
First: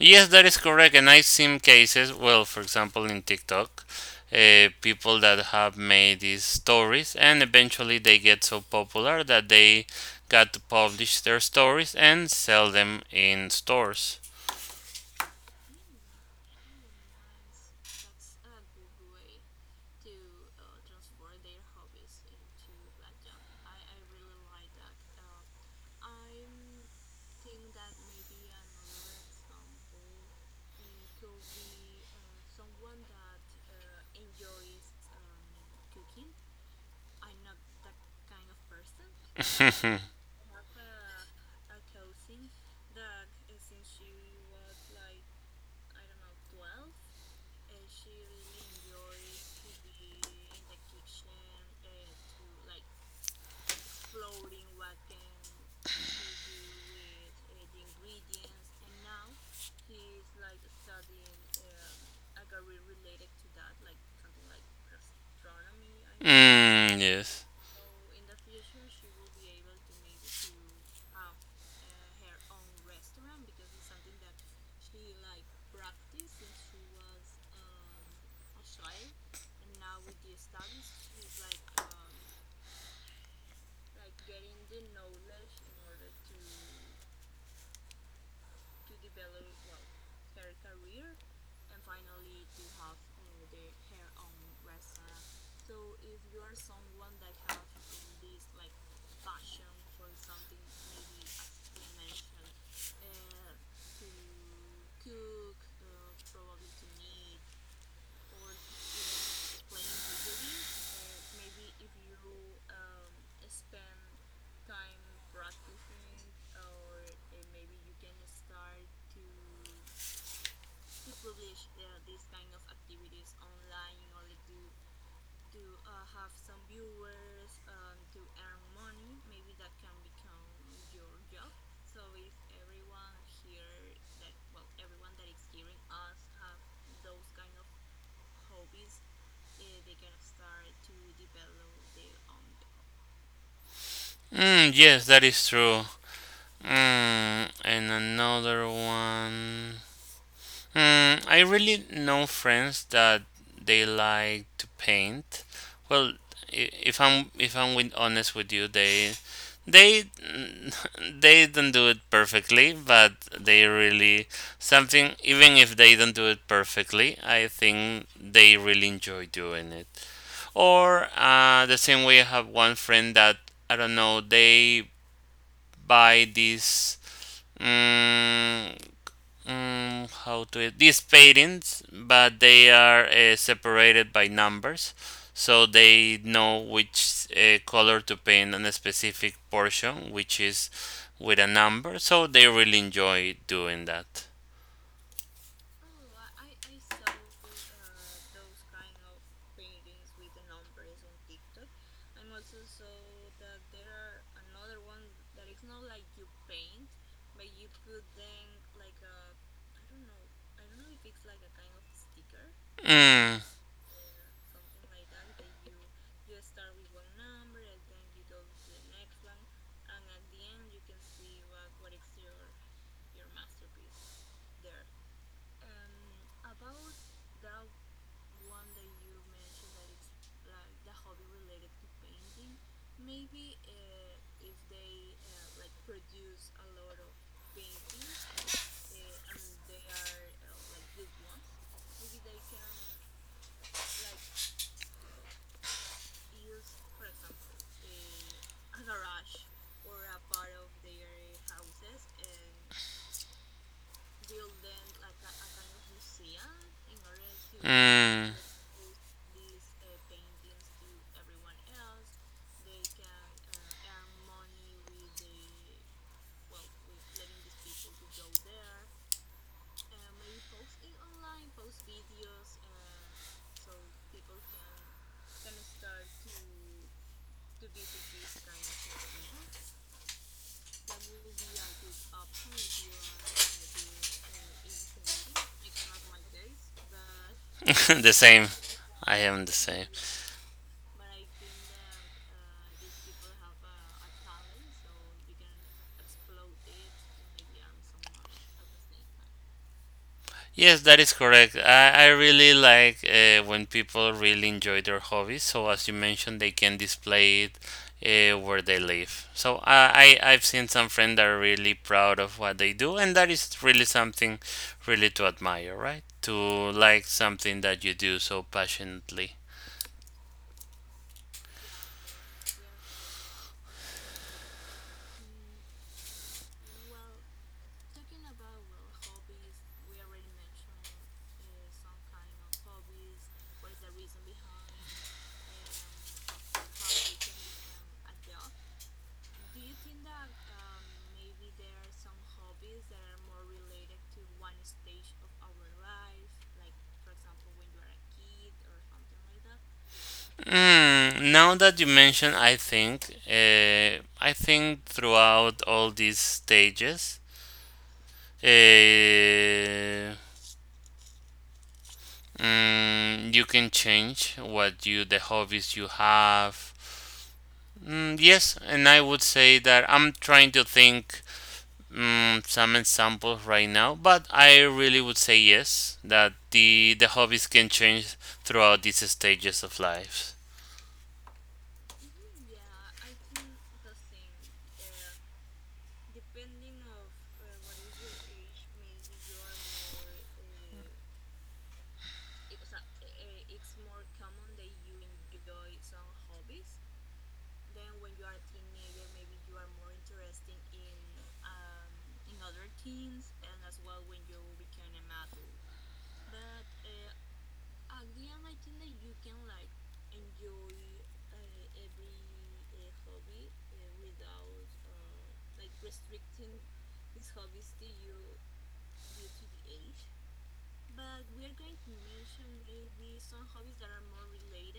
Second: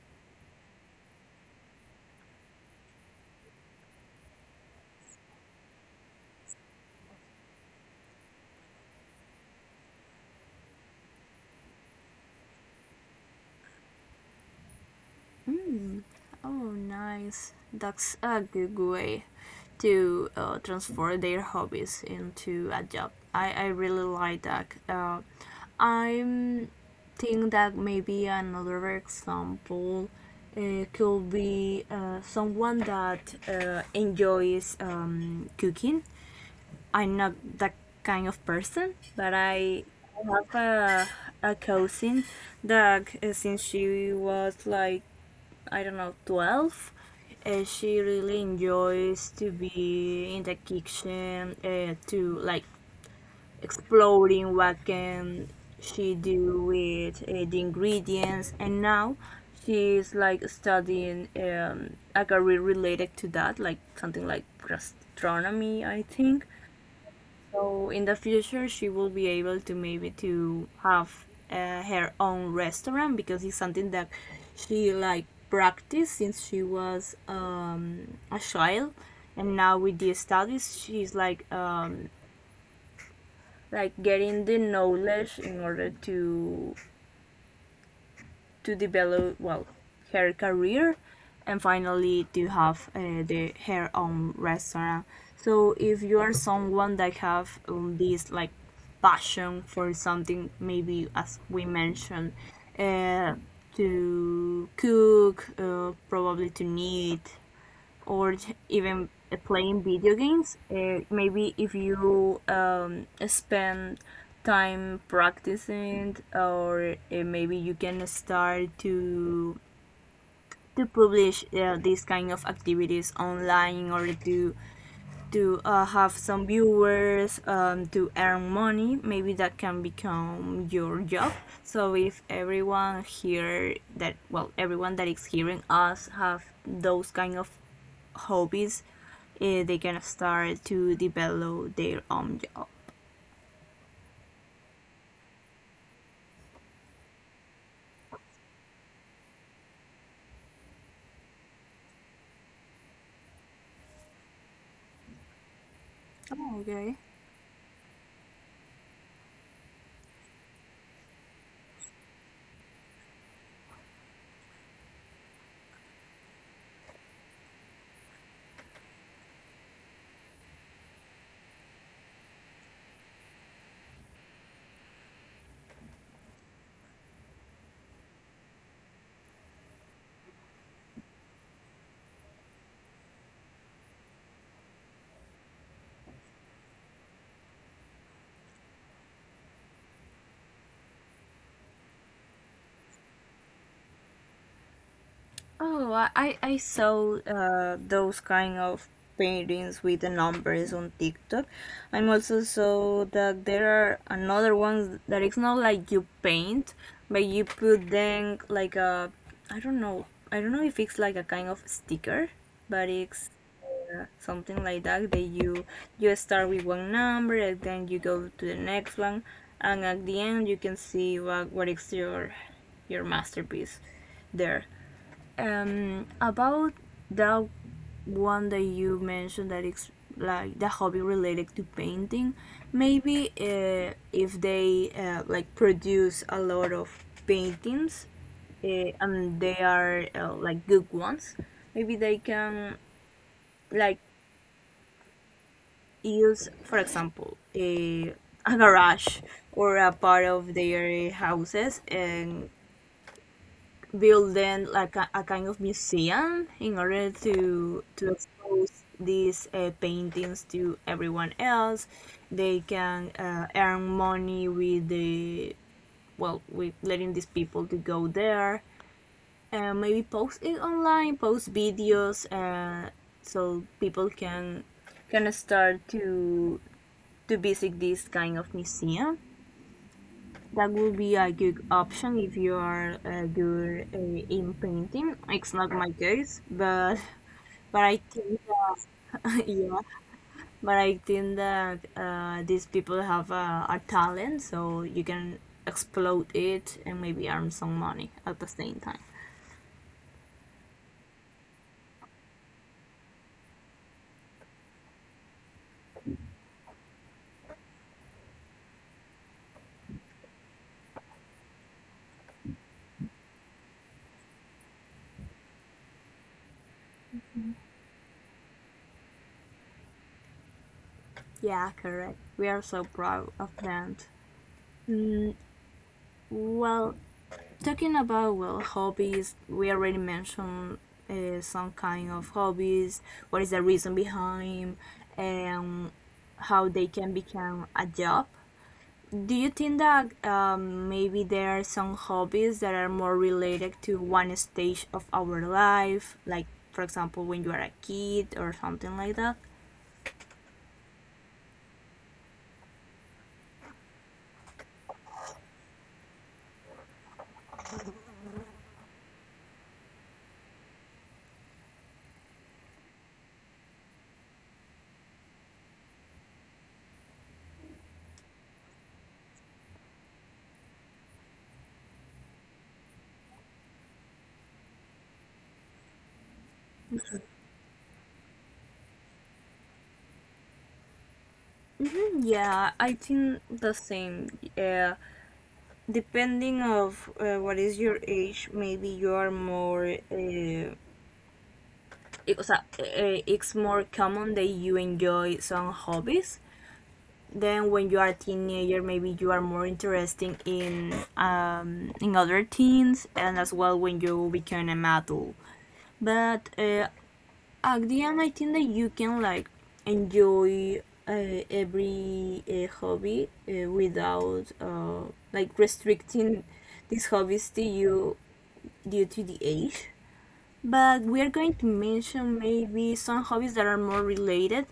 A: Yes, that is correct. And I've seen cases, well, for example, in TikTok, people that have made these stories and eventually they get so popular that they got to publish their stories and sell them in stores.
B: Oh, nice. That's a good way to transform their hobbies into a job. I really like that. I'm think that maybe another example could be someone that enjoys, cooking. I'm not that kind of person, but I
A: *laughs*
B: have a cousin that, since she was like, I don't know, 12. She really enjoys to be in the kitchen, to like exploring what can she do with the ingredients. And now she's like studying, like, a career related to that, like something like gastronomy, I think.
A: Mm, yes.
B: So in the future, she will be able to maybe to have her own restaurant, because it's something that she like practiced since she was, a child, and now with the studies, she's like, like getting the knowledge in order to develop, well, her career, and finally to have the her own restaurant. So if you are someone that have, this like passion for something, maybe as we mentioned, uh, to cook, probably to knit, or even playing video games. Maybe if you spend time practicing, or maybe you can start to publish these kind of activities online or to have some viewers to earn money, maybe that can become your job. So if everyone here that, well, everyone that is hearing us have those kind of hobbies, they can start to develop their own job.
A: Mm, yes, that is true. Mm, and another one. Hmm, I really know friends that they like to paint. Well,
B: Oh, okay.
A: if I'm, if I'm, with honest with you, they, they *laughs* they don't do it perfectly, but they really something. Even if they don't do it perfectly, I think they really enjoy doing it. Or the same way, I have one friend that I don't know. They buy these. Mm, how to these paintings, but they are separated by numbers, so they know which color to paint on a specific portion, which is with a number. So they really enjoy doing that.
B: Oh, I saw those kind of paintings with the numbers on TikTok. I'm also saw that there are another ones that it's not like you paint, but you put them like a, I don't know, I don't know if it's like a kind of sticker, but it's
A: Mm,
B: something like that, that you start with one number and then you go to the next one, and at the end you can see what is your masterpiece there. About that one that you mentioned, that it's like the hobby related to painting, maybe if they like produce a lot of paintings uh, and they are like good ones, maybe they can, like, use, for example, a garage or a part of their houses and building like a kind of museum in order to
A: mm,
B: expose these paintings to everyone else. They can earn money with the, well, with letting these people to go there and maybe post it online, post videos, so people can start to visit this kind of museum. That would be a good option if you are good in painting. It's not my case,
A: *laughs*
B: but I
A: the same.
B: think that
A: I am the
B: *laughs*
A: same.
B: yeah, but I think that these people have a talent, so you can explode it and maybe earn some money at the same time.
A: Yes, that is correct. I really like when people really enjoy their hobbies. So, as you mentioned, they can display it where they live. So, I've seen some friends that are really proud of what they do, and that is really something really to admire, right? To like something that you do so passionately.
B: Yeah, correct. We are so proud of them. Mm, well, talking about, well, hobbies, we already mentioned some kind of hobbies. What is the reason behind, and how they can become a job? Do you think that maybe there are some hobbies that are more related to one stage of our life, like for example when you are a kid or something like that?
A: Mm, now that you mention, I think throughout all these stages, uh, you can change what you the hobbies you have. Mm, yes, and I would say that I'm trying to think some examples right now, but I really would say yes, that the hobbies can change throughout these stages of life.
B: Hmm, yeah, I think the same. Yeah, depending of what is your age, maybe you are more, o sea, it's more common that you enjoy some hobbies. Then when you are a teenager, maybe you are more interested in other teens, and as well when you become an adult. But at the end, I think that you can, like, enjoy every hobby without, like restricting these hobbies to you due to the age, but we are going to mention maybe some hobbies that are more related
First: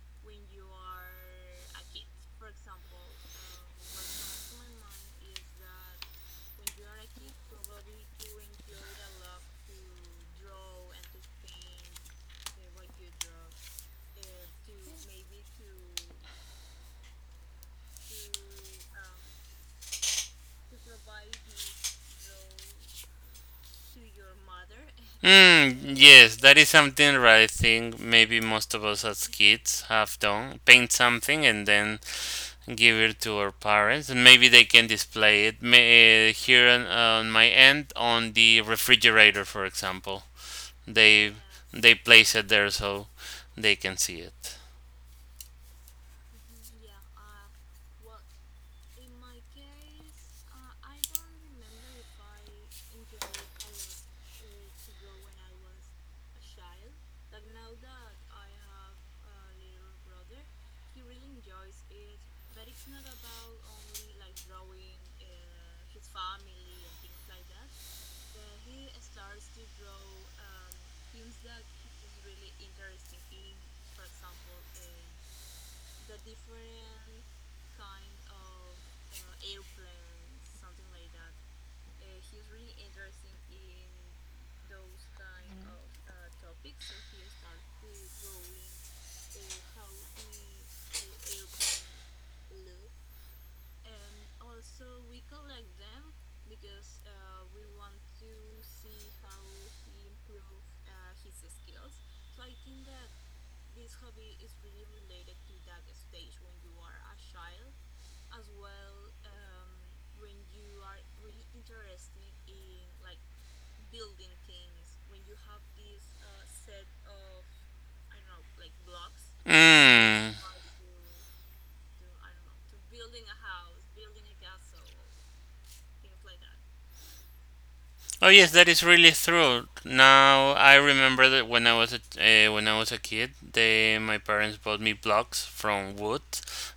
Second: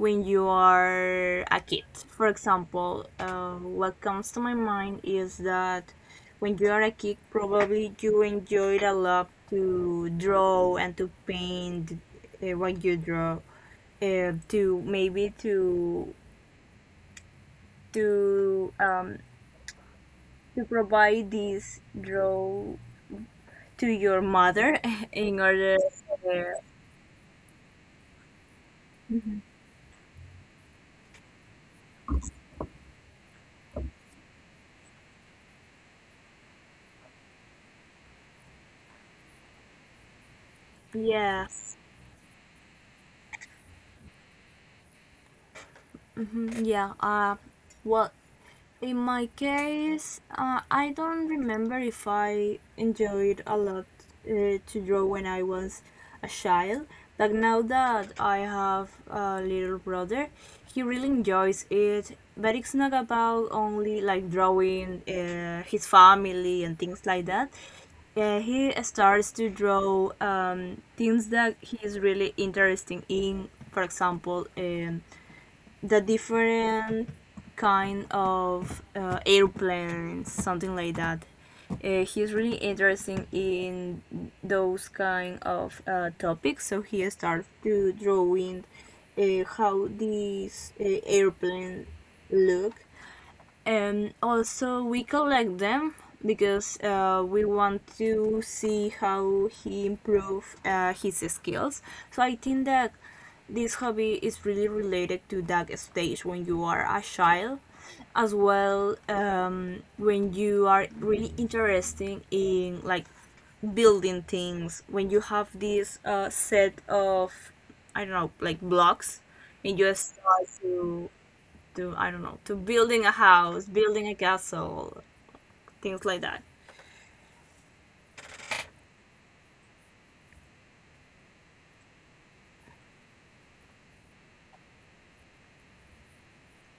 B: when you are a kid. For example, what comes to my mind is that when you are a kid, probably you enjoyed a lot to draw and to paint what you draw, to maybe to um, to provide this draw to your mother *laughs* in order
A: Mm, yes,
B: uh,
A: that is something that I think maybe most of us as kids have done. Paint something and then give it to our parents and maybe they can display it, may, here on my end, on the refrigerator for example, they
B: yeah,
A: they place it there so they can see it.
B: yeah. Well, in my case, I don't remember if I enjoyed a lot to draw when I was a child. Like, now that I have a little brother, he really enjoys it. But it's not about only like drawing his family and things like that. He starts to draw things that he is really interesting in. For example, the different kind of airplanes, something like that. He's really interested in those kind of topics, so he starts to drawing how these airplane look, and also we collect them because we want to see how he improve his skills. So I think that this hobby is really related to that stage when you are a child, as well when you are really interested in, like, building things when you have this set of, I don't know, like blocks, and you
A: Mm.
B: start to I don't know, to building a house, building a castle, things like that.
A: Oh yes, that is really true. Now I remember that when I was a kid, they, my parents bought me blocks from wood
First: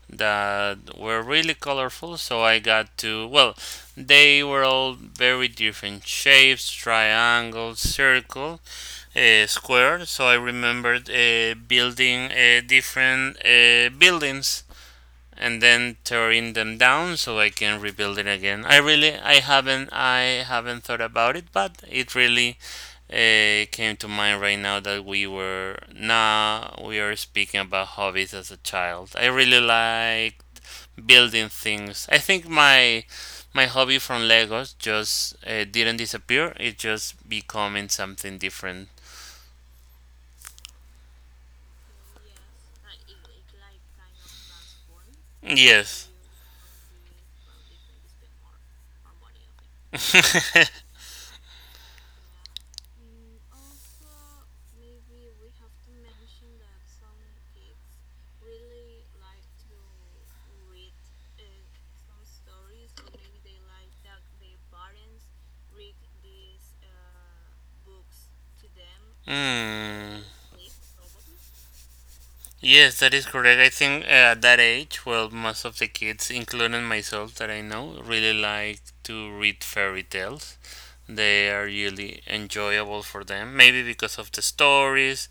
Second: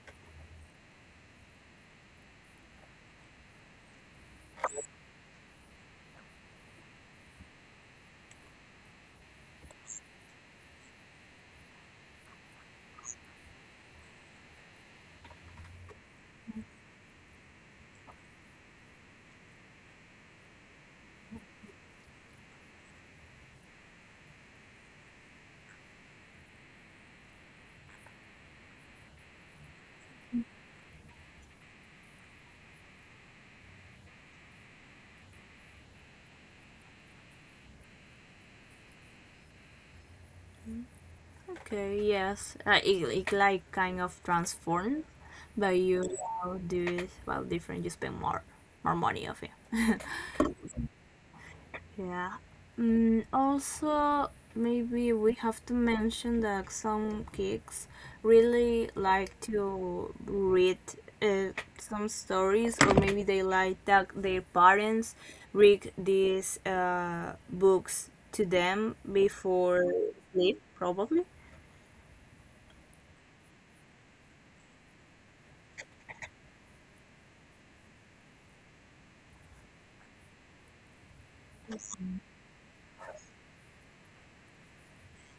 A: that were really colorful. So I got to, well, they were all very different shapes: triangle, circle, square. So I remembered building different buildings and then tearing them down so I can rebuild it again. I really, I haven't thought about it, but it really came to mind right now that we were now we are speaking about hobbies as a child. I really like building things. I think my hobby from Legos just didn't disappear. It just becoming something different.
B: Okay, yes, it, it like kind of transformed, but you
A: Yes.
B: now do it, well, different. You spend more more money of it.
A: *laughs*
B: Yeah. Mm, also, maybe we have to mention that some geeks really like to read uh, some stories, or maybe they like that their parents read these books to them before
A: Hmm.
B: sleep, probably.
A: Yes, that is correct. I think at that age, well, most of the kids, including myself that I know, really like to read fairy tales. They are really enjoyable for them. Maybe because of the stories,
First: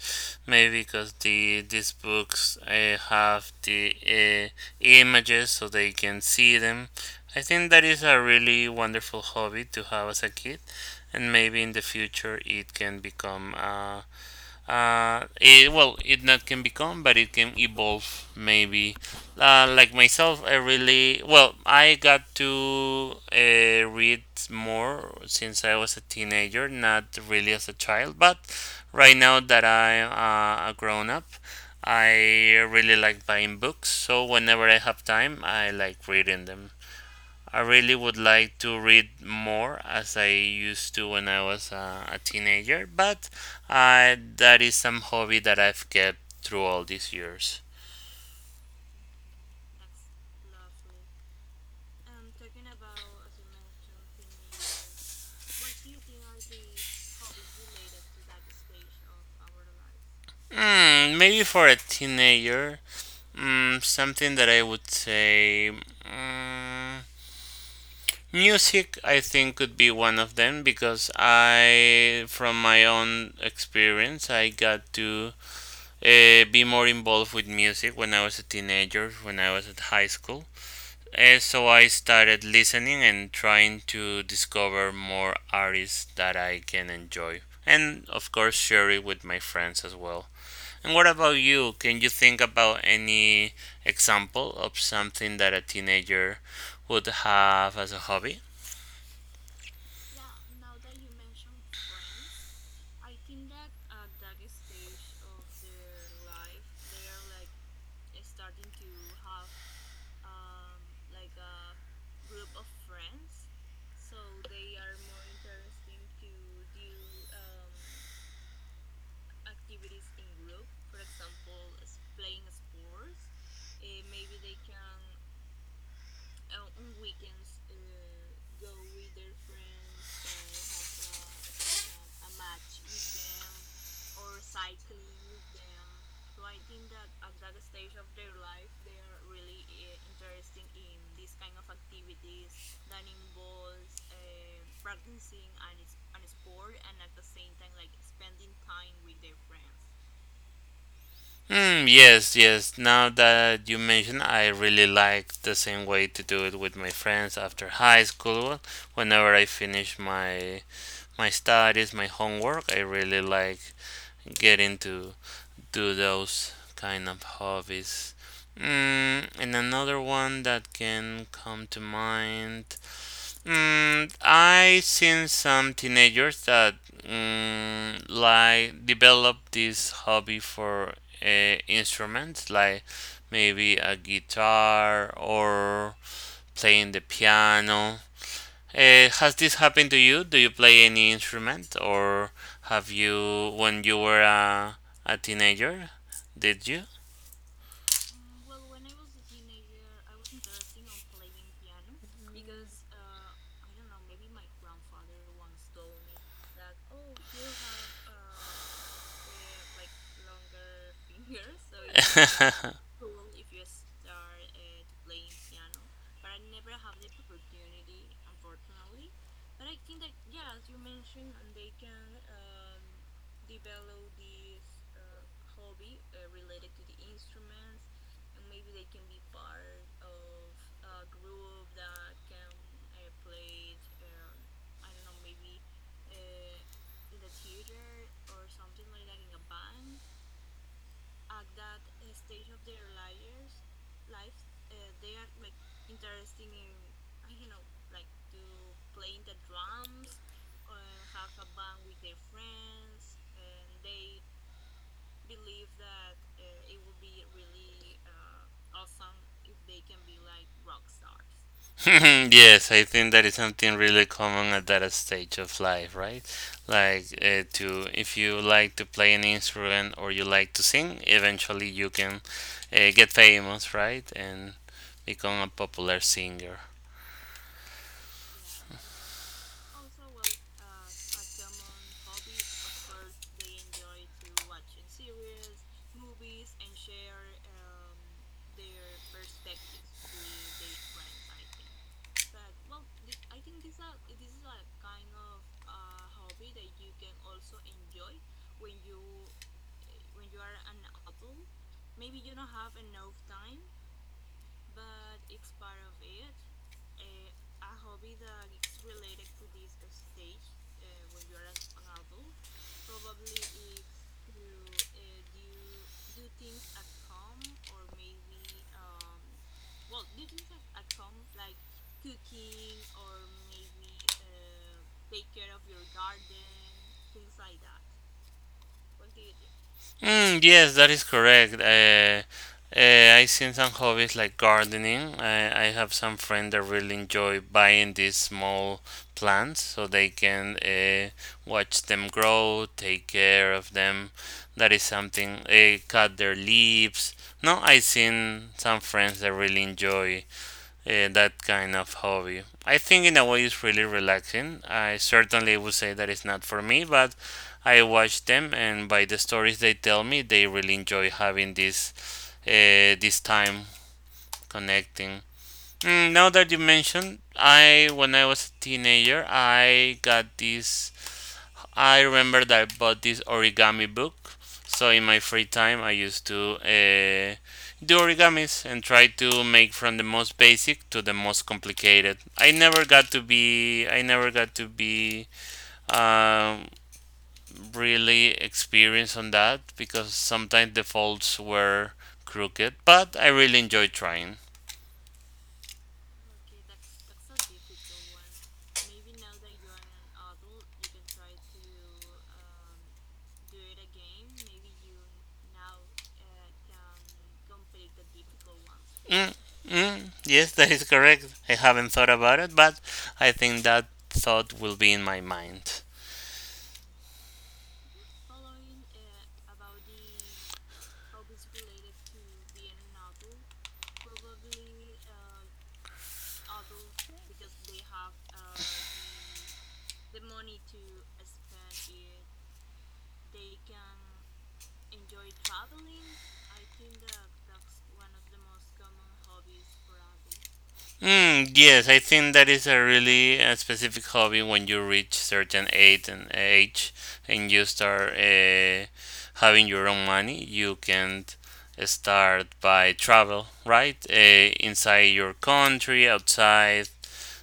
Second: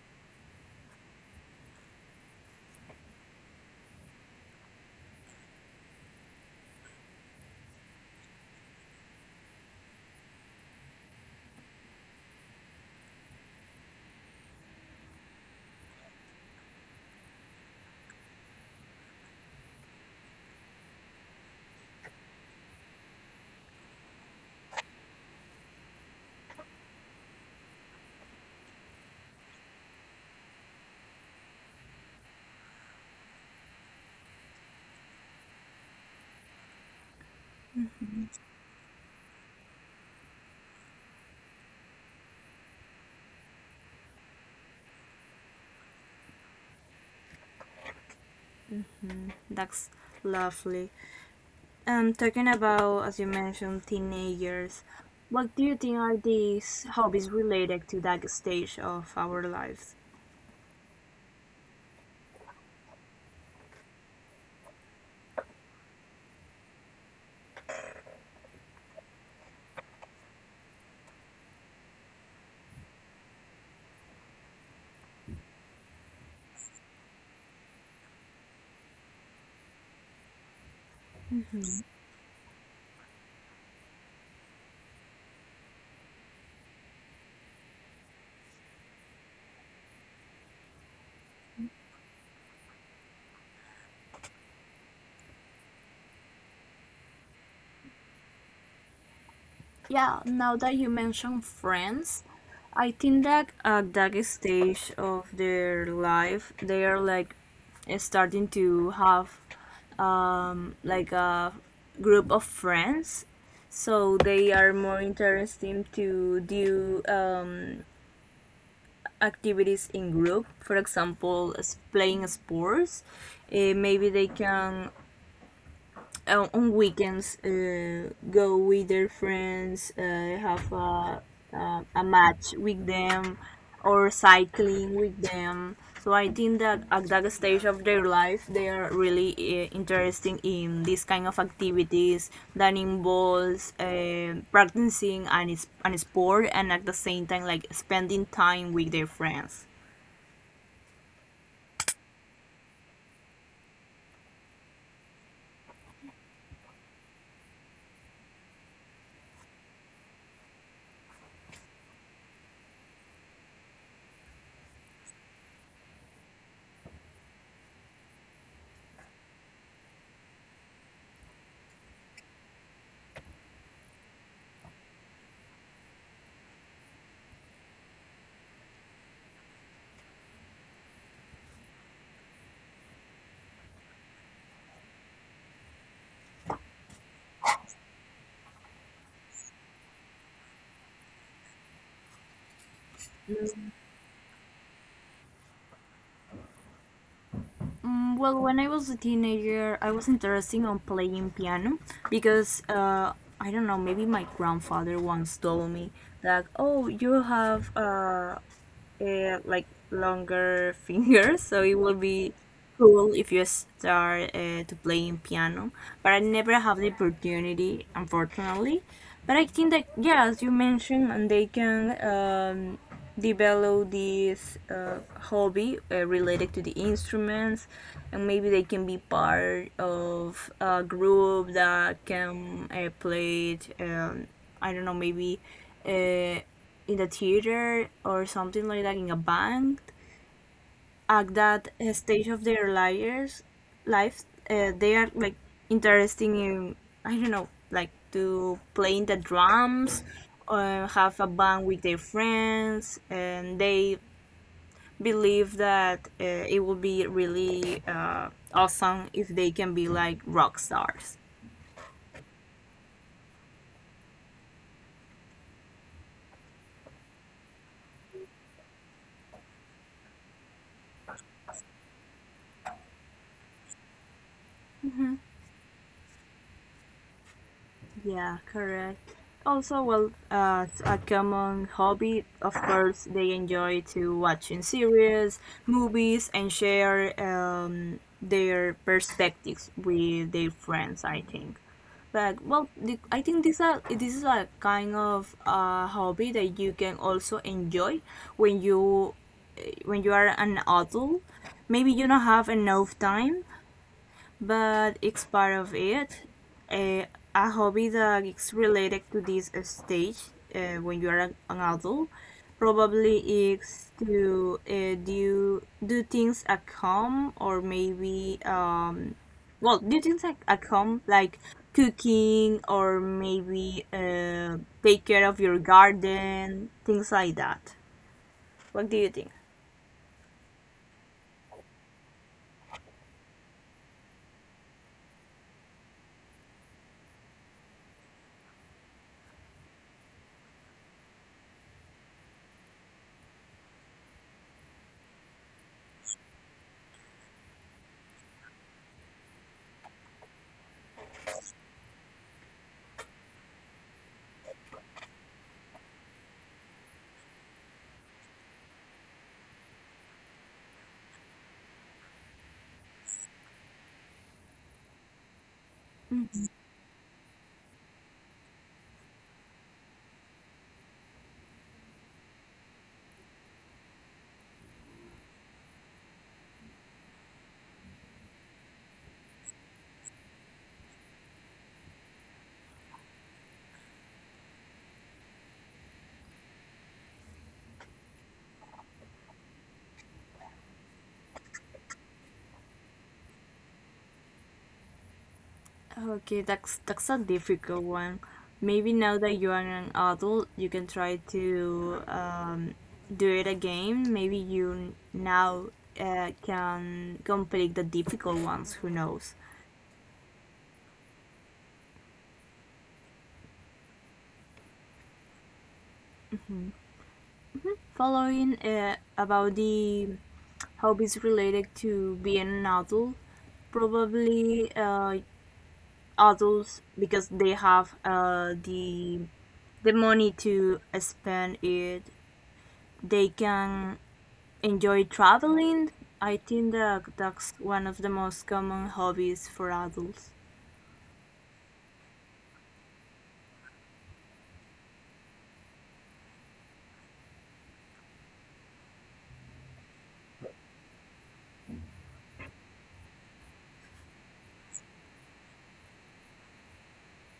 A: maybe because these books have the images so they can see them. I think that is a really wonderful hobby to have as a kid, and maybe in the future it can become. Well, it not can become but it can evolve, maybe, like myself. I really, well, I got to read more since I was a teenager, not really as a child, but right now that I, a grown up, I really like buying books, so whenever I have time I like reading them. I really would like to read more as I used to when I was a teenager, but that is some hobby that I've kept through all these years.
B: That's lovely. Talking about, as you mentioned, teenagers, what do you think are these hobbies related to that stage of our lives?
A: Mm, maybe for a teenager, something that I would say. Mm, music, I think, could be one of them because I, from my own experience, I got to be more involved with music when I was a teenager, when I was at high school. So I started listening and trying to discover more artists that I can enjoy. And of course, share it with my friends as well. And what about you? Can you think about any example of something that a teenager would have as a hobby?
B: Yeah, now that you mention friends, I think that at that stage of their life, they are, like, starting to have like a group of friends. So they are more interesting to do activities in group. For example, playing sports. Maybe they can on weekends go with their friends have a match with them or cycling with them. So I think that at that stage of their life they are really interested in this kind of activities that involves practicing an, an sport, and at the same time like spending time with their friends.
A: Mm, yes, yes. Now that you mention I really like the same way to do it with my friends after high school. Whenever I finish my studies, my homework, I really like get into do those kind of hobbies. Mm, and another one that can come to mind. Mm, I seen some teenagers that like develop this hobby for uh, instruments, like maybe a guitar or playing the piano. Has this happened to you? Do you play any instrument, or have you, when you were a teenager, did you?
B: Mm, well, when I was a teenager, I was interested on playing piano because I don't know, maybe my grandfather once told me that, oh, you have, like longer *laughs* fingers, so it will be
A: *laughs*
B: cool if you start to playing piano. But I never have the opportunity, unfortunately. But I think that, yeah, as you mentioned, and they can develop this hobby related to the instruments, and maybe they can be part of a group that can play it. I don't know, maybe. Uh, in the theater or something like that, in a band at that stage of their lives they are, like, interesting in, I don't know, like to playing the drums or have a band with their friends, and they believe that it would be really awesome if they can be like rock stars.
A: Yes, I think that is something really common at that stage of life, right? Like to, if you like to play an instrument or you like to sing, eventually you can get famous, right, and become a popular singer.
B: Yeah, correct. Also, well, a common hobby, of course, they enjoy to watching series, movies, and share their perspectives with their friends. I think, like, well, the, I think this is a kind of hobby that you can also enjoy when you when you are an adult. Maybe you don't have enough time, but it's part of it. A, a hobby that is related to this stage when you are an adult probably is to do do things at home, or maybe um, well, do things at home like cooking or maybe take care of your garden, things like that. What do you think?
A: Mm, yes, that is correct. I seen some hobbies like gardening. I have some friends that really enjoy buying these small plants so they can watch them grow, take care of them. That is something. Cut their leaves. No, I seen some friends that really enjoy and that kind of hobby. I think in a way it's really relaxing. I certainly would say that it's not for me, but I watch them, and by the stories they tell me, they really enjoy having this time connecting. Mm, now that you mentioned, I when I was a teenager, I got this I remember that I bought this origami book. So in my free time, I used to do origamis and try to make from the most basic to the most complicated. I never got to be um, really experienced on that because sometimes the folds were crooked. But I really enjoyed trying.
B: Okay, that's a difficult one. Maybe now that you are an adult, you can try to do it again. Maybe you now can complete the difficult ones. Who
A: Mm,
B: knows?
A: mm, yes, *laughs* that is correct. I haven't thought about it, but I think that thought will be in my mind.
B: Following about the hobbies related to being an adult, probably adults because they have the money to spend it. They can enjoy traveling? I think that that's one of the most common hobbies for adults.
A: Mm, yes, I think that is a really specific hobby when you reach certain age and you start having your own money. You can start by travel, right? Inside your country, outside.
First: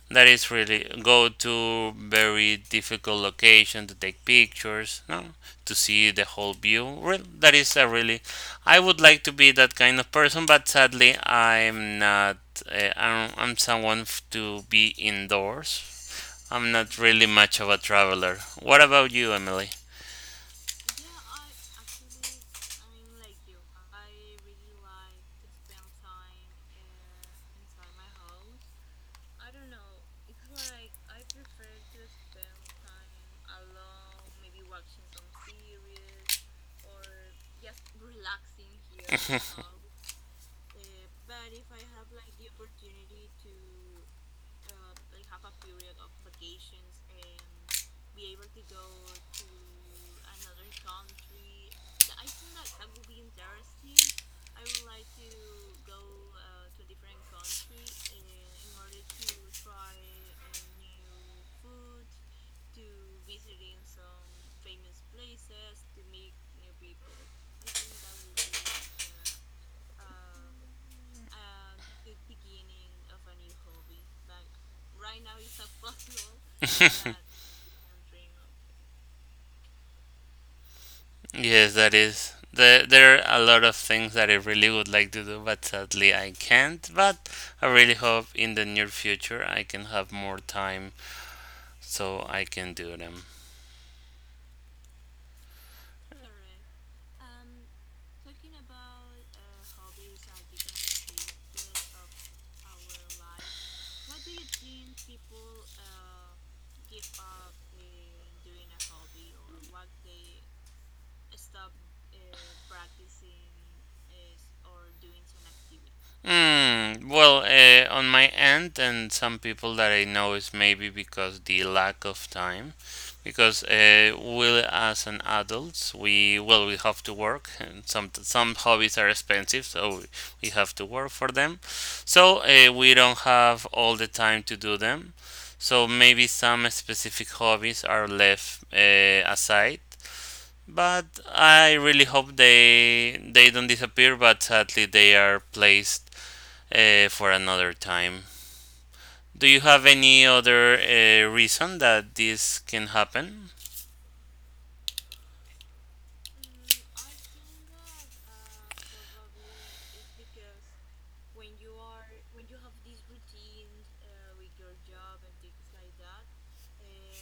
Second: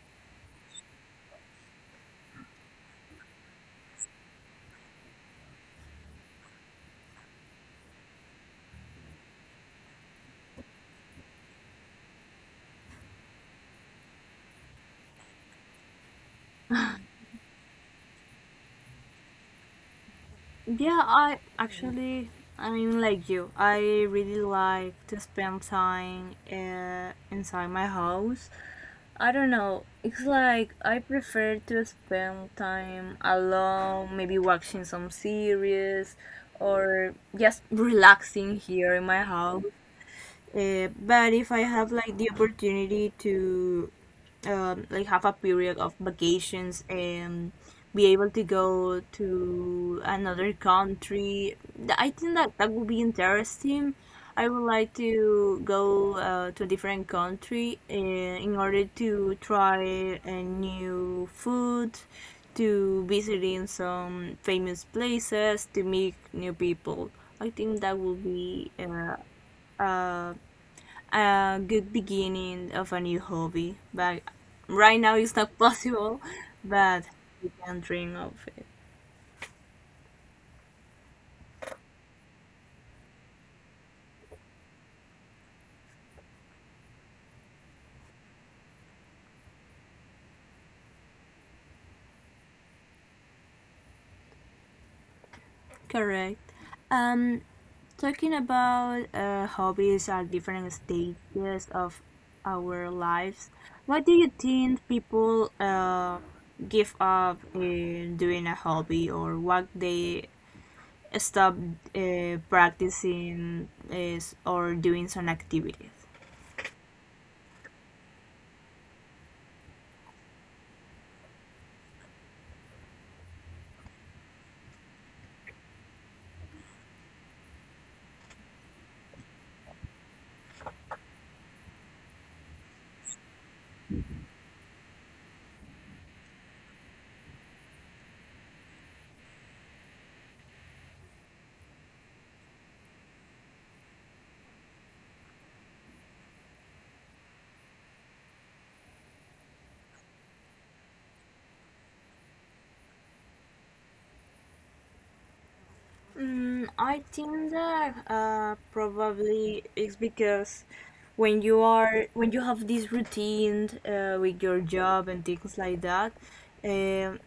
A: That is really go to very difficult location to take pictures, no? To see the whole view. Well, that is a really I would like to be that kind of person, but sadly, I'm not. I'm someone to be indoors. I'm not really much of a traveler. What about you, Emily?
B: Yeah, I actually, I'm like you. I really like to spend time inside my house. I don't know. It's like I prefer to spend time alone, maybe watching some series or just relaxing here in my house.
A: *laughs*
B: But if I have, like, the opportunity to like have a period of vacations and be able to go to another country, I think that that would be interesting. I would like to go to a different country in order to try a new food, to visiting some famous places, to meet new people. I think that would be, uh, a good beginning of a new hobby, but right now it's not *laughs* possible, but we can dream of it.
A: Yes, that is. There are a lot of things that I really would like to do, but sadly I can't. But I really hope in the near future I can have more time so I can do them.
B: Correct. Um, Talking about hobbies at different stages of our lives, what do you think people give up in doing a hobby, or what they stop practicing is, or doing some activities?
A: Hmm. Well, on my end, and some people that I know is maybe because the lack of time, because we as an adults, we have to work, and some hobbies are expensive, so we have to work for them. So we don't have all the time to do them. So maybe some specific hobbies are left aside. But I really hope they don't disappear, but sadly they are placed for another time. Do you have any other reason that this can happen?
B: Mm, I think that probably it's because when you are, when you have this routine with your job and things like that, um,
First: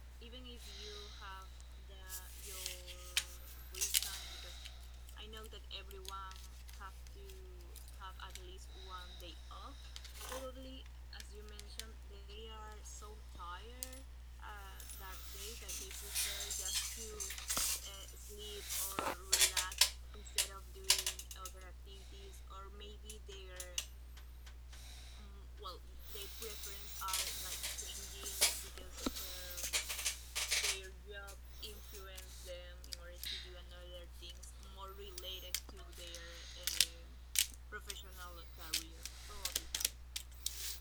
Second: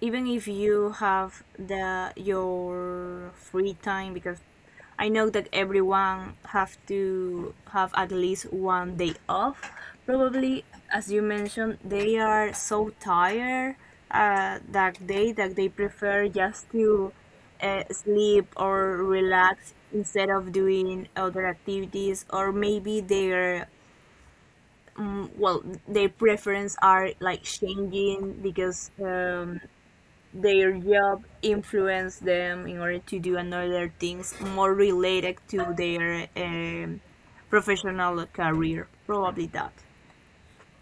B: even if you have the your free time because I know that everyone have to have at least one day off. Probably, as you mentioned, they are so tired that day, that they prefer just to sleep or relax instead of doing other activities. Or maybe their mm, well, their preference are like changing because. Their job influence them in order to do another things more related to their professional career probably that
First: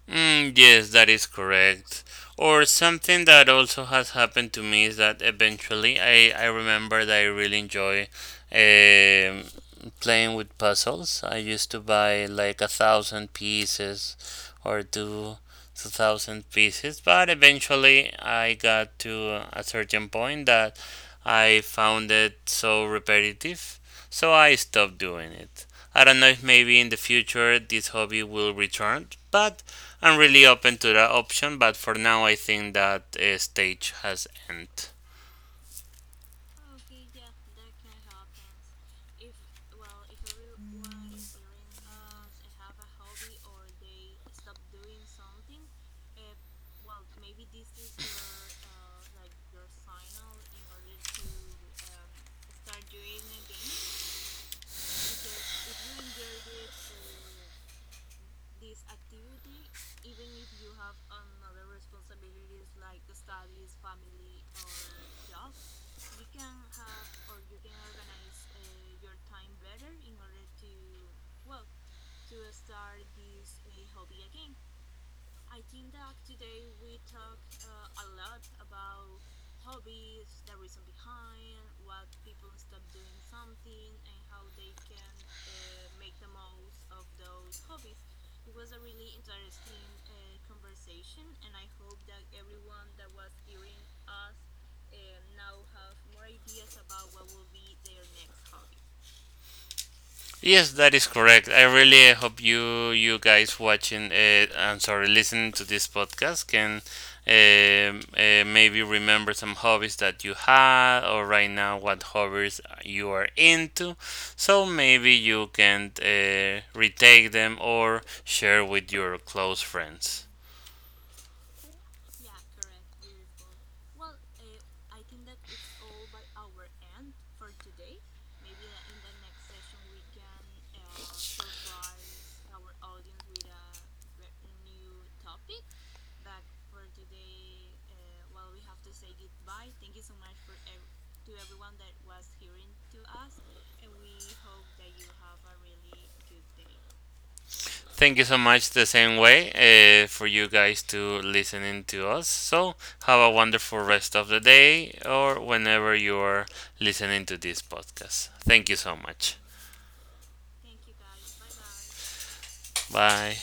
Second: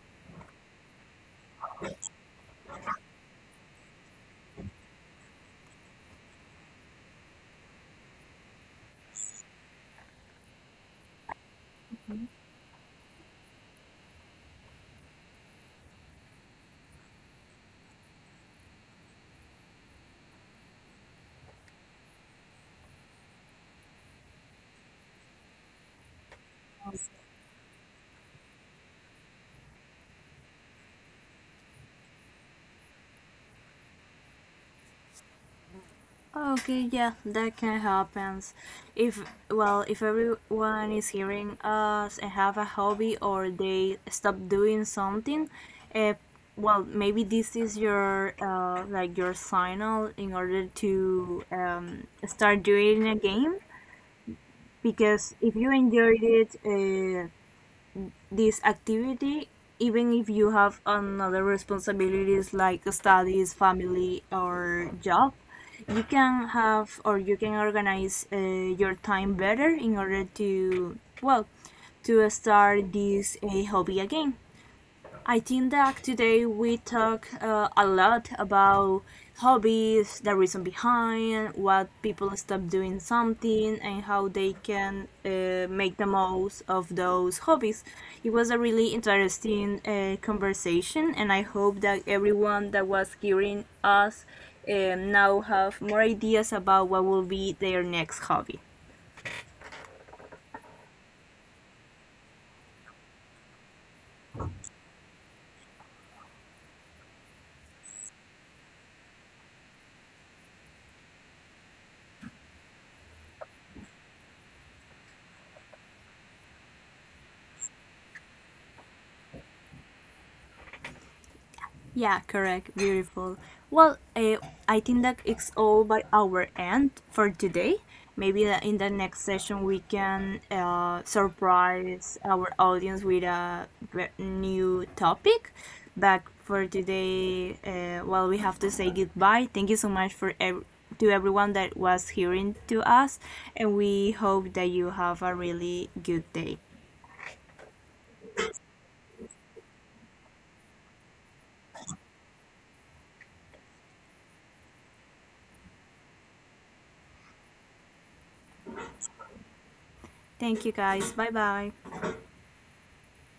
A: Mm, yes, that is correct. Or something that also has happened to me is that eventually I remember that I really enjoy um playing with puzzles. I used to buy like 1,000 pieces or two 2,000 pieces, but eventually I got to a certain point that I found it so repetitive, so I stopped doing it. I don't know if maybe in the future this hobby will return, but I'm really open to that option. But for now, I think that stage has ended.
B: okay yeah that can happen if, well, if everyone is hearing us and have a hobby or they stop doing something, uh, well, maybe this is your like your signal in order to start doing a game, because if you enjoyed it this activity, even if you have another responsibilities like studies, family, or job, you can have, or you can organize your time better in order to, well, to start this a hobby again. I think that today we talk a lot about hobbies, the reason behind, what people stop doing something, and how they can make the most of those hobbies. It was a really interesting conversation, and I hope that everyone that was hearing us now have more ideas about what will be their next hobby.
A: Yes, that is correct. I really hope you guys watching I'm sorry listening to this podcast can maybe remember some hobbies that you had or right now what hobbies you are into. So maybe you can retake them or share with your close friends.
B: Yeah, correct. Beautiful. Well, I think that it's all by our end for today. Maybe in the next session we can surprise our audience with a new topic. But for today, well, we have to say goodbye. Thank you so much for to everyone that was hearing to us, and we hope that you have a really good day.
A: Thank you so much the same way for you guys to listening to us. So have a wonderful rest of the day or whenever you're listening to this podcast. Thank you so much.
B: Thank you, guys. Bye bye.
A: Bye.